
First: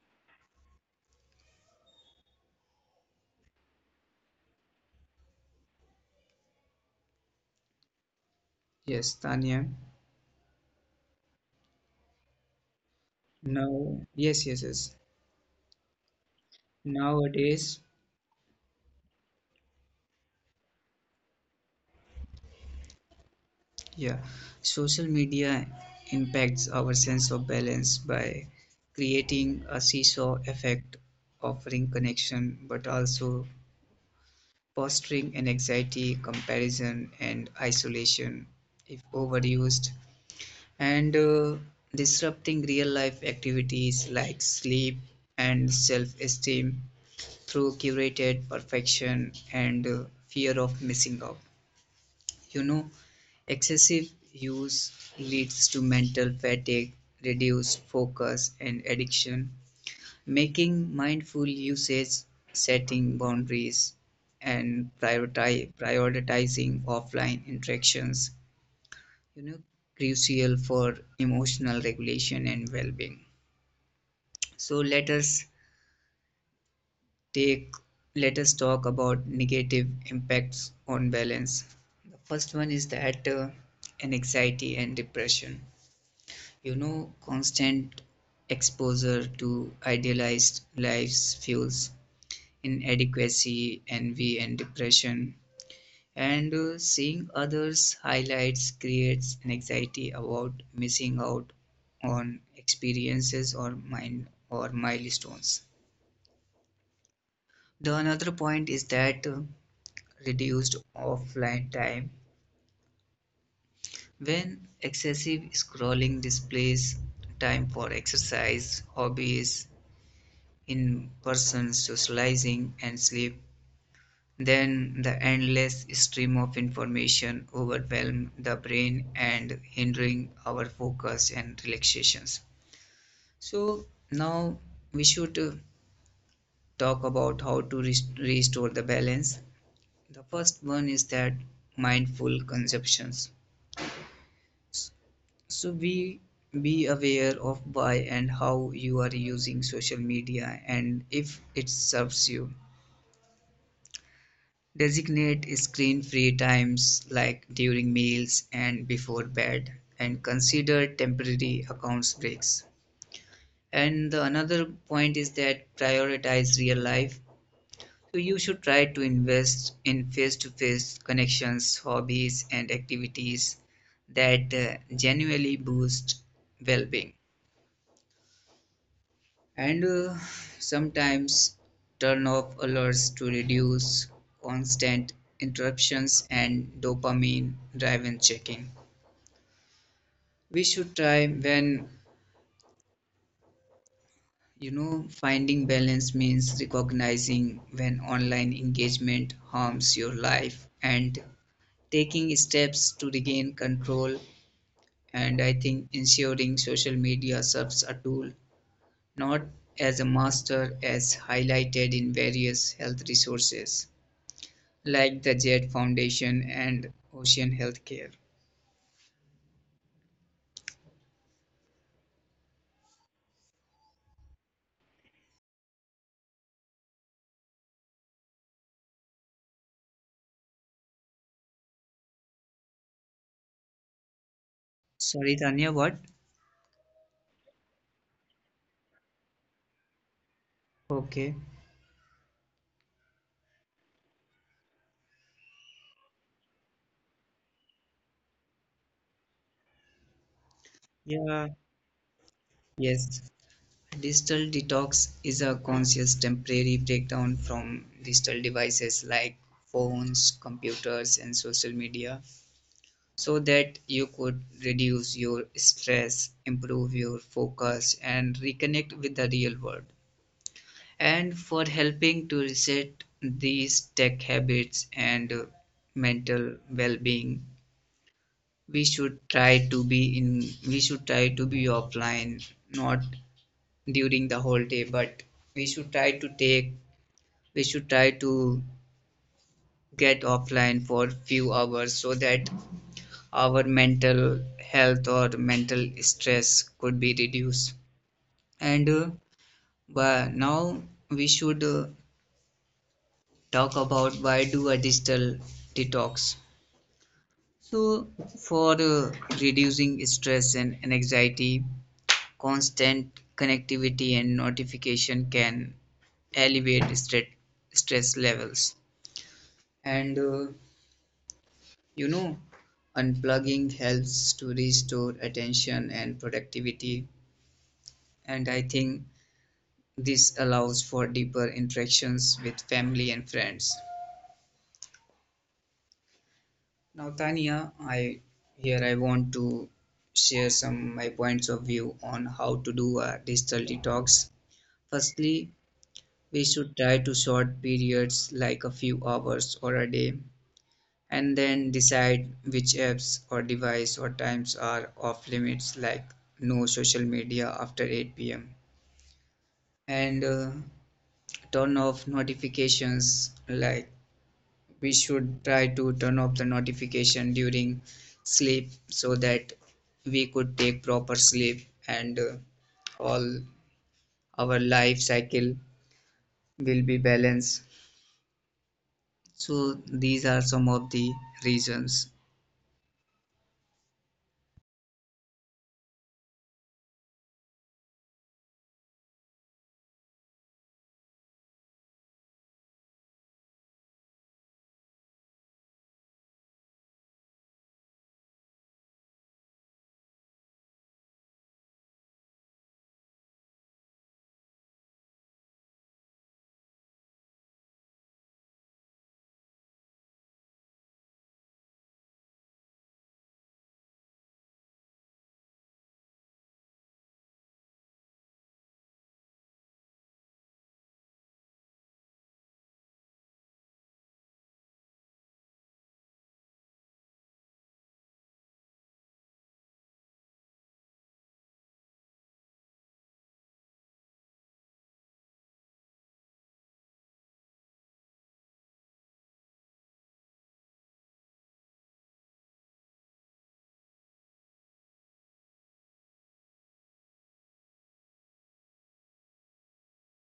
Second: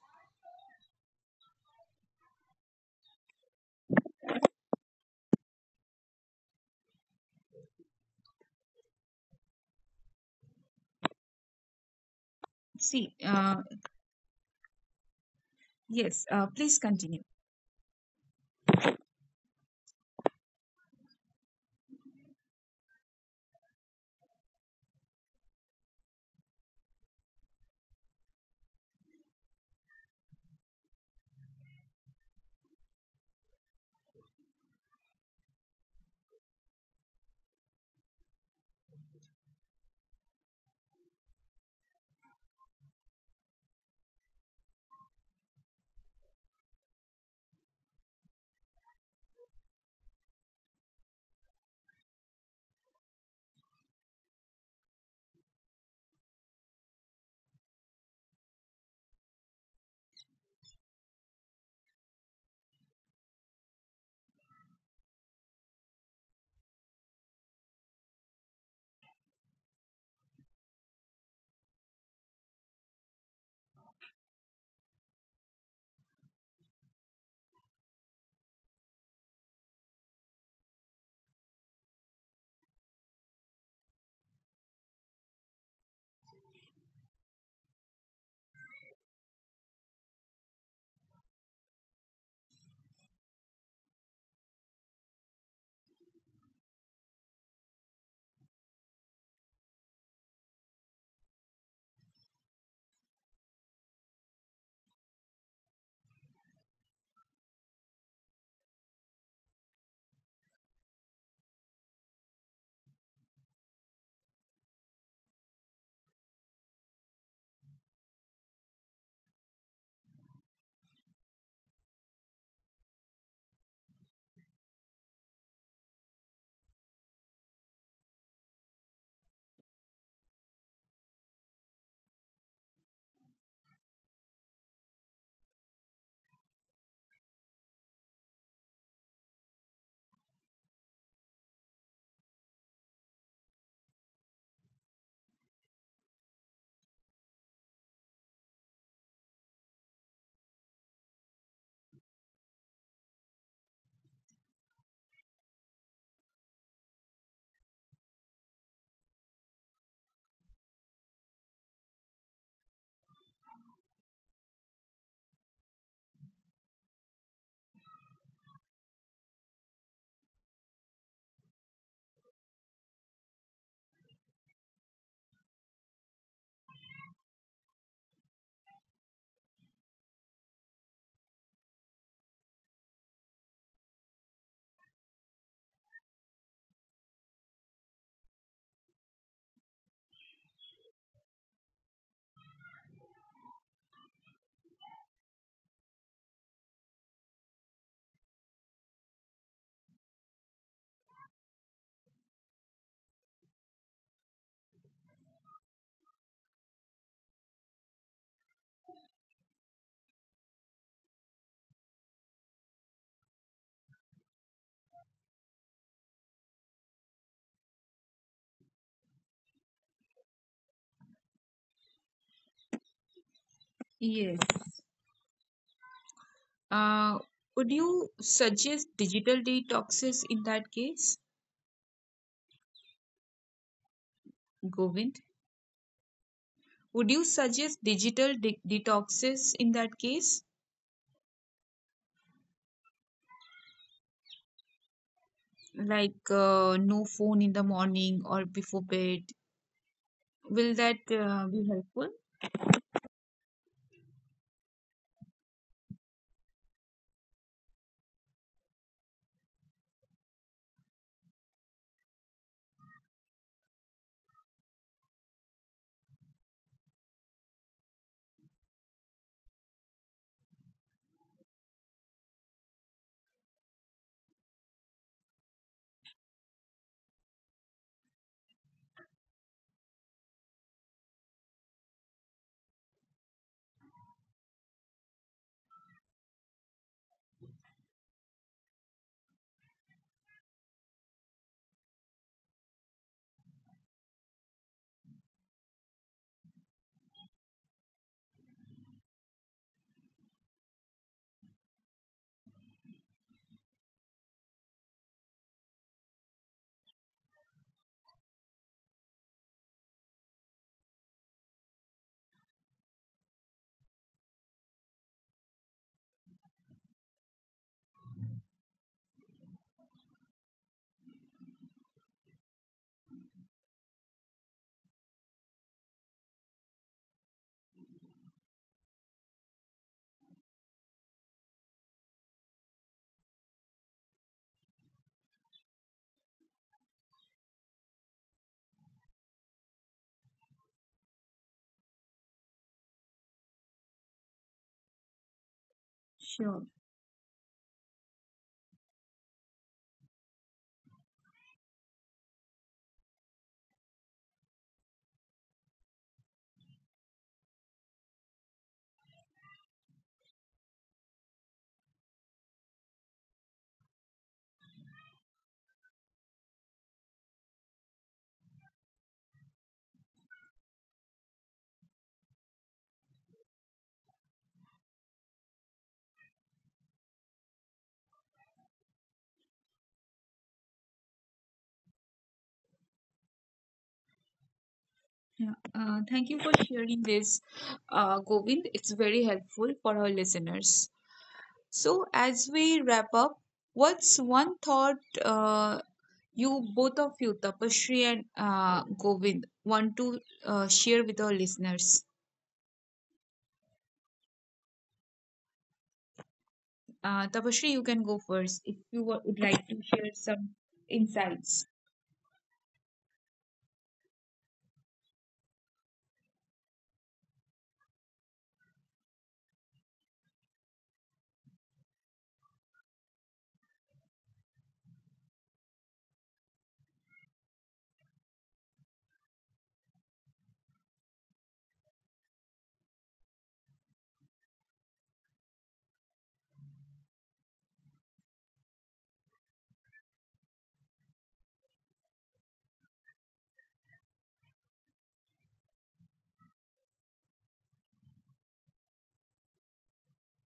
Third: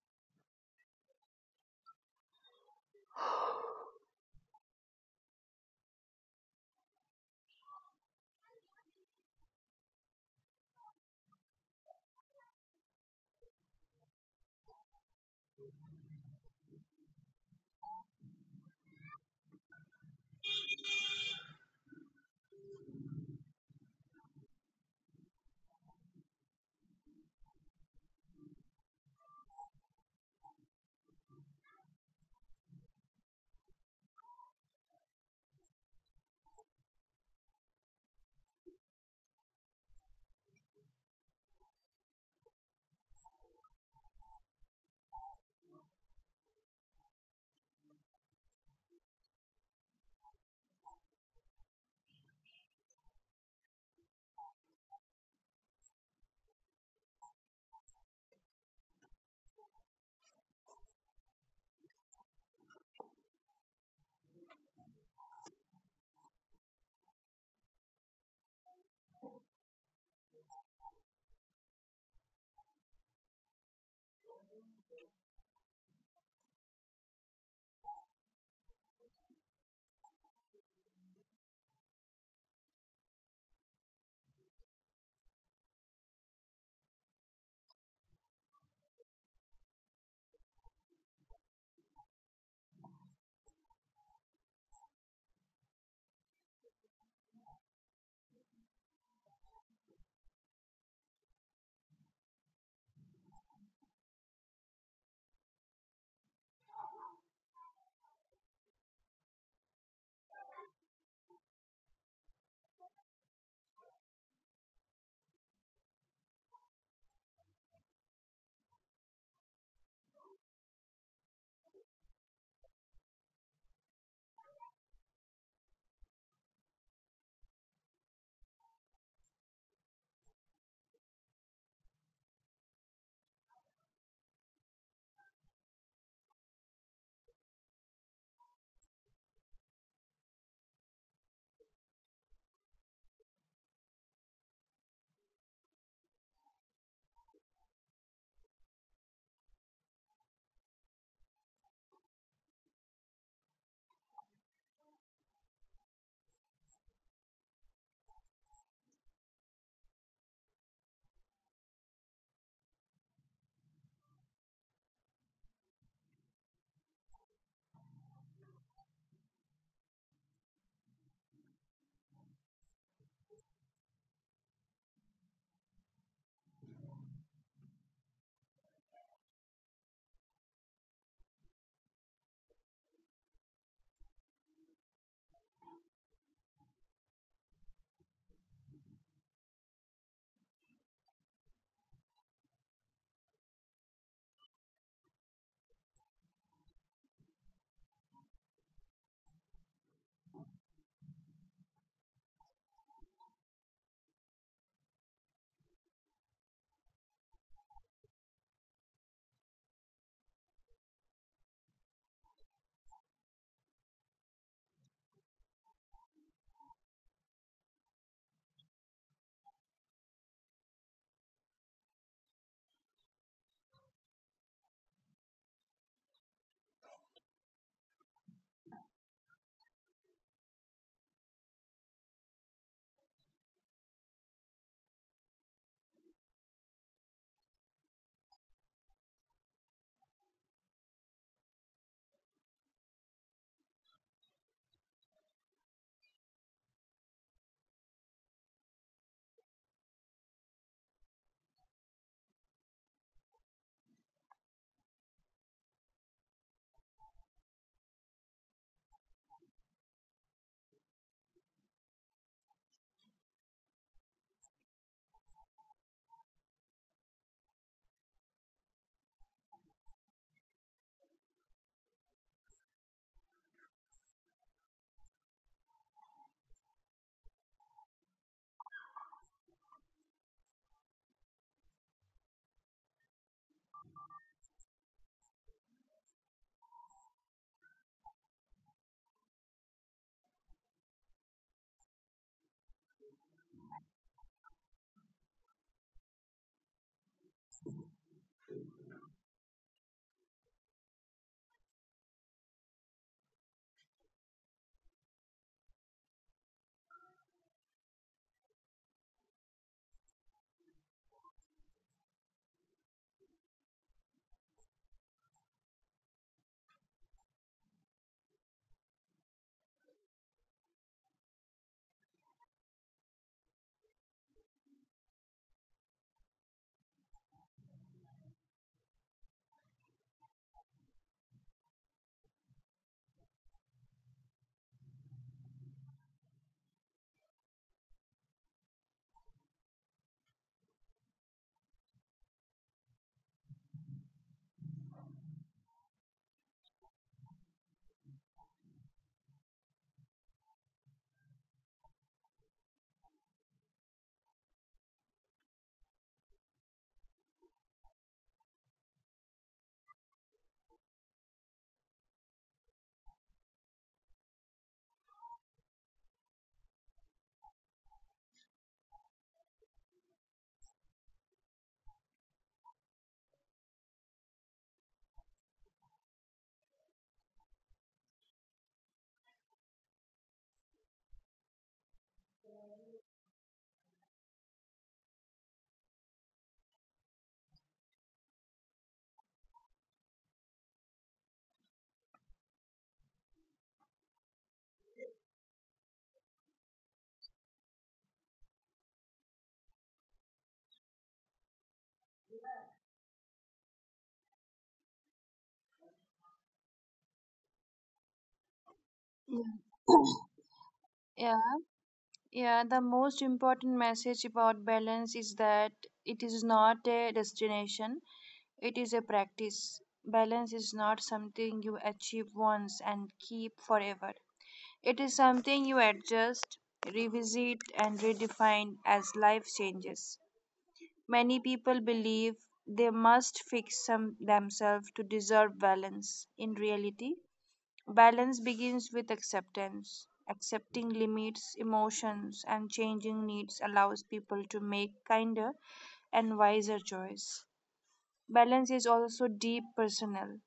S3: Yes, Tanya.
S1: See, uh,
S3: Now, yes.
S1: yes, please continue.
S3: Nowadays, yeah, social media impacts our sense of balance by creating a seesaw effect, offering connection but also fostering an anxiety, comparison, and isolation if overused, and disrupting real life activities like sleep and self esteem through curated perfection and fear of missing out. You know, excessive use leads to mental fatigue, reduced focus, and addiction. Making mindful usage, setting boundaries, and prioritizing offline interactions, you know, crucial for emotional regulation and well-being. So take let us talk about negative impacts on balance. The first one is that anxiety and depression. You know, constant exposure to idealized lives fuels inadequacy, envy, and depression. And seeing others' highlights creates an anxiety about missing out on experiences or mind or milestones. The another point is that reduced offline time. When excessive scrolling displays time for exercise, hobbies, in person, socializing, and sleep, then the endless stream of information overwhelm the brain and hindering our focus and relaxations. So now we should talk about how to restore the balance. The first one is that mindful consumptions. So be aware of why and how you are using social media and if it serves you. Designate screen-free times like during meals and before bed and consider temporary accounts breaks. And the another point is that prioritize real life. So you should try to invest in face-to-face connections, hobbies and activities that genuinely boost well-being. And sometimes turn off alerts to reduce constant interruptions and dopamine driven checking. We should try when, you know, finding balance means recognizing when online engagement harms your life and taking steps to regain control. And I think ensuring social media serves a tool, not as a master, as highlighted in various health resources like the Jet Foundation and Ocean Healthcare.
S1: Yes. Uh, would you suggest digital detoxes in that case, Govind?
S3: Sorry, Tanya, what?
S1: Would you suggest digital detoxes in that case?
S3: Okay,
S1: Like no phone in the morning or before bed. Will that
S3: yeah,
S1: be helpful?
S3: yes. Digital detox is a conscious temporary breakdown from digital devices like phones, computers, and social media so that you could reduce your stress, improve your focus, and reconnect with the real world. And for helping to reset these tech habits and mental well being, we should try to be offline not during the whole day, but we should try to take we should try to get offline for few hours so that our mental health or mental stress could be reduced. And but now we should talk about why do a digital detox. So for reducing stress and anxiety, constant connectivity and notification can elevate stress levels. And you know, unplugging helps to restore attention and productivity. And I think this allows for deeper interactions with family and friends. Now, Tania, I want to share some my points of view on how to do a digital detox. Firstly, we
S1: Sure.
S3: should try to short periods like a few hours or a day, and then decide which apps or device or times are off limits, like no social media after 8 p.m. And turn off notifications, like we should try to turn off the notification during sleep so that we could take proper sleep and all our life cycle will be balanced. So these are some of the reasons.
S1: Yeah. Thank you for sharing this, Govind. It's very helpful for our listeners. So, as we wrap up, what's one thought uh, you both of you, Tapashri and Govind, want to share with our listeners? Tapashri, you can go first if you would like to share some
S2: Yeah,
S1: insights.
S2: yeah. The most important message about balance is that it is not a destination, it is a practice. Balance is not something you achieve once and keep forever. It is something you adjust, revisit, and redefine as life changes. Many people believe they must fix some themselves to deserve balance. In reality, balance begins with acceptance. Accepting limits, emotions, and changing needs allows people to make kinder and wiser choices. Balance is also deep personal.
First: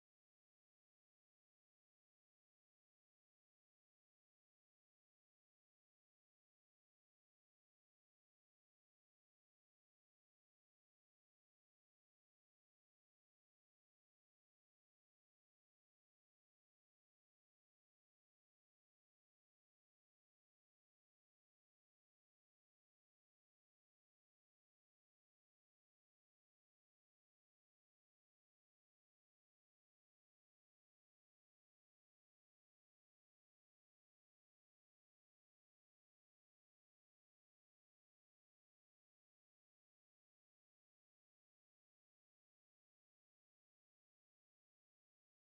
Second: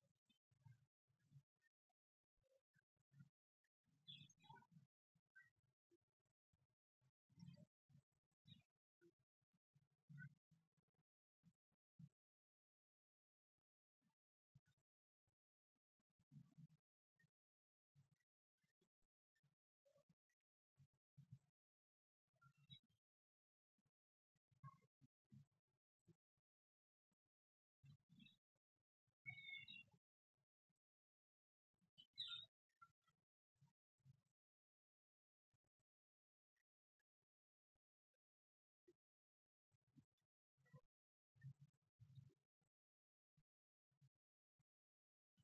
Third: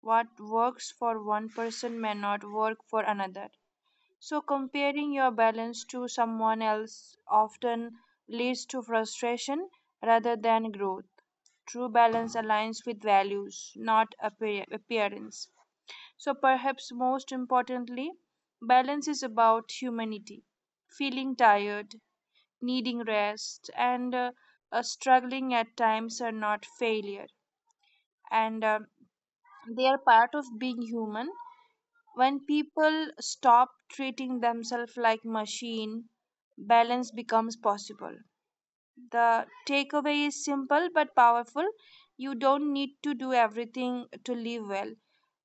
S2: What works for one person may not work for another. So, comparing your balance to someone else often leads to frustration rather than growth. True balance aligns with values, not appearance. So, perhaps most importantly, balance is about humanity, feeling tired, needing rest, and struggling at times are not failure, and they are part of being human when people stop treating themselves like machine, balance becomes possible. The takeaway is simple but powerful. You don't need to do everything to live well.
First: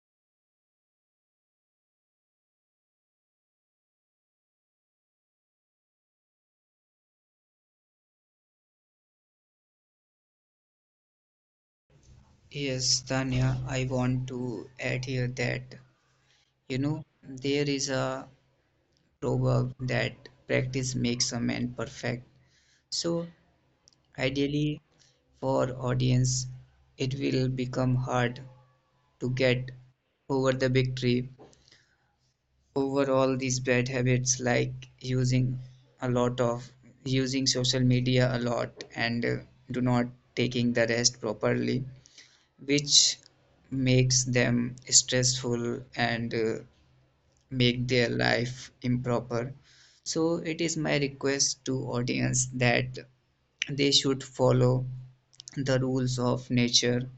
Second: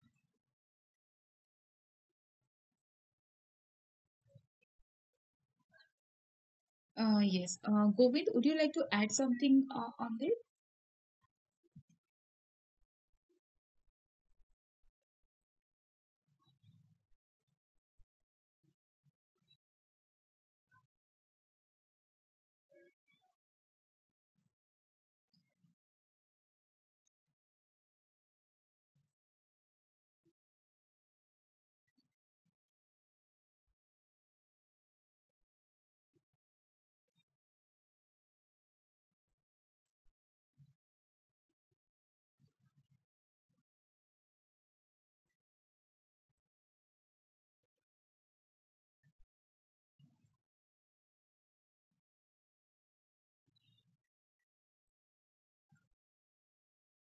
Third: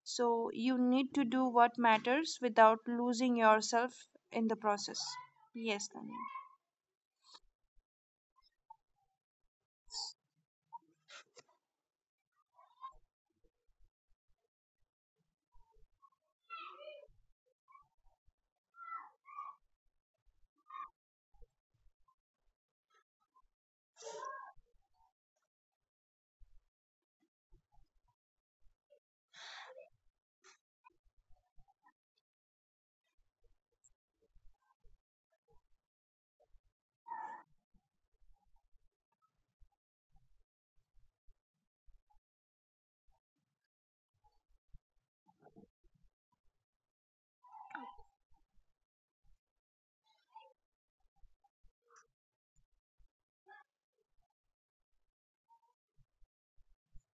S2: So you need to do what matters without losing yourself in the process. Yes, Tanya.
S1: Yes. Govind, would you like to add something on this?
S3: Yes, Tanya, I want to add here that you know there is a proverb that practice makes a man perfect. So ideally for audience it will become hard to get over the victory over all these bad habits, like using a lot of using social media a lot. And do not taking the rest properly, which makes them stressful and make their life improper. So it is my request to audience that they should follow the rules of nature.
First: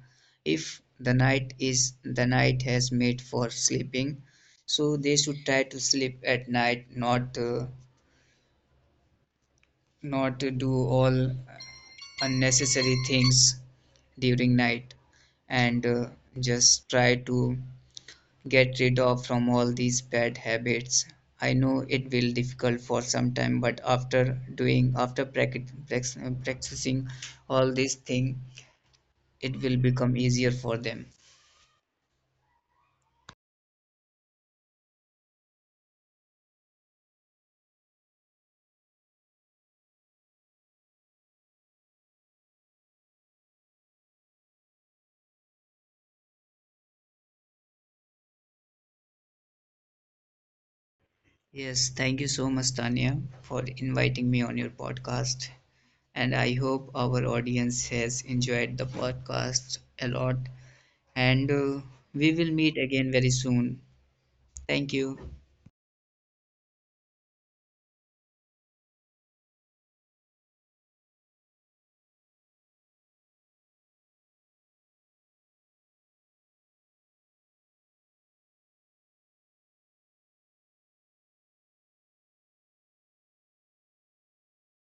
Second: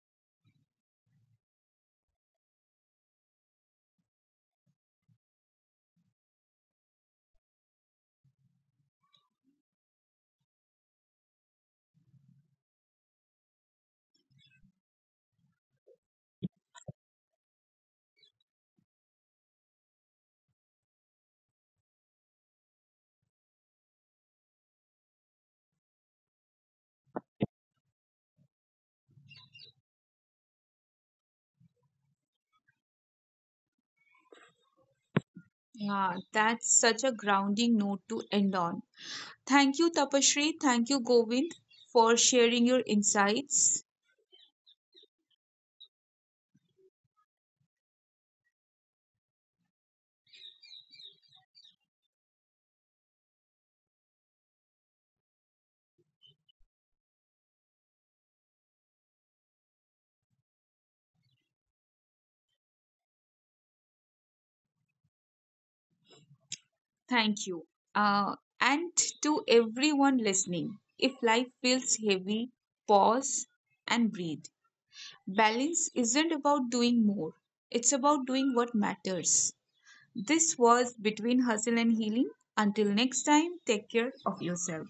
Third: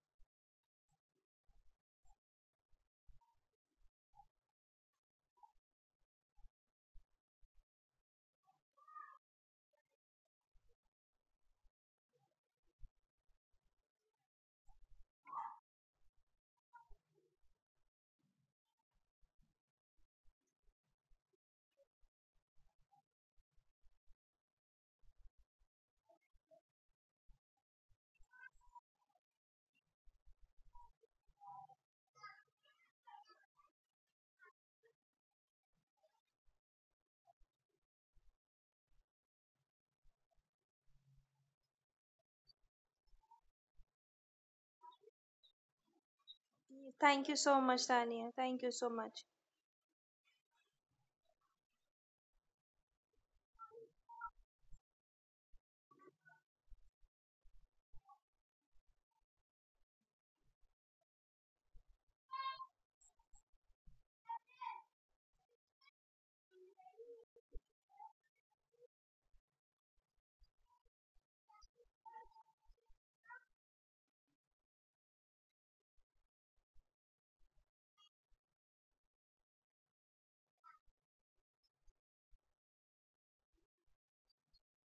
S3: If the night has made for sleeping, so they should try to sleep at night, not not to do all unnecessary things during night. And just try to get rid of from all these bad habits. I know it will difficult for some time, but after practicing all these things it will become easier for them.
S1: Yeah, that's such a grounding note to end on. Thank you, Tapashri. Thank you, Govind, for sharing your insights.
S2: Thank you so much, Tanya. Thank you so much.
S3: Yes, thank you so much, Tanya, for inviting me on your podcast, and I hope our audience has enjoyed the podcast a lot. And we will meet again very soon. Thank you.
S1: Thank you. Uh, and to everyone listening, if life feels heavy, pause and breathe. Balance isn't about doing more, it's about doing what matters. This was Between Hustle and Healing. Until next time, take care of yourself.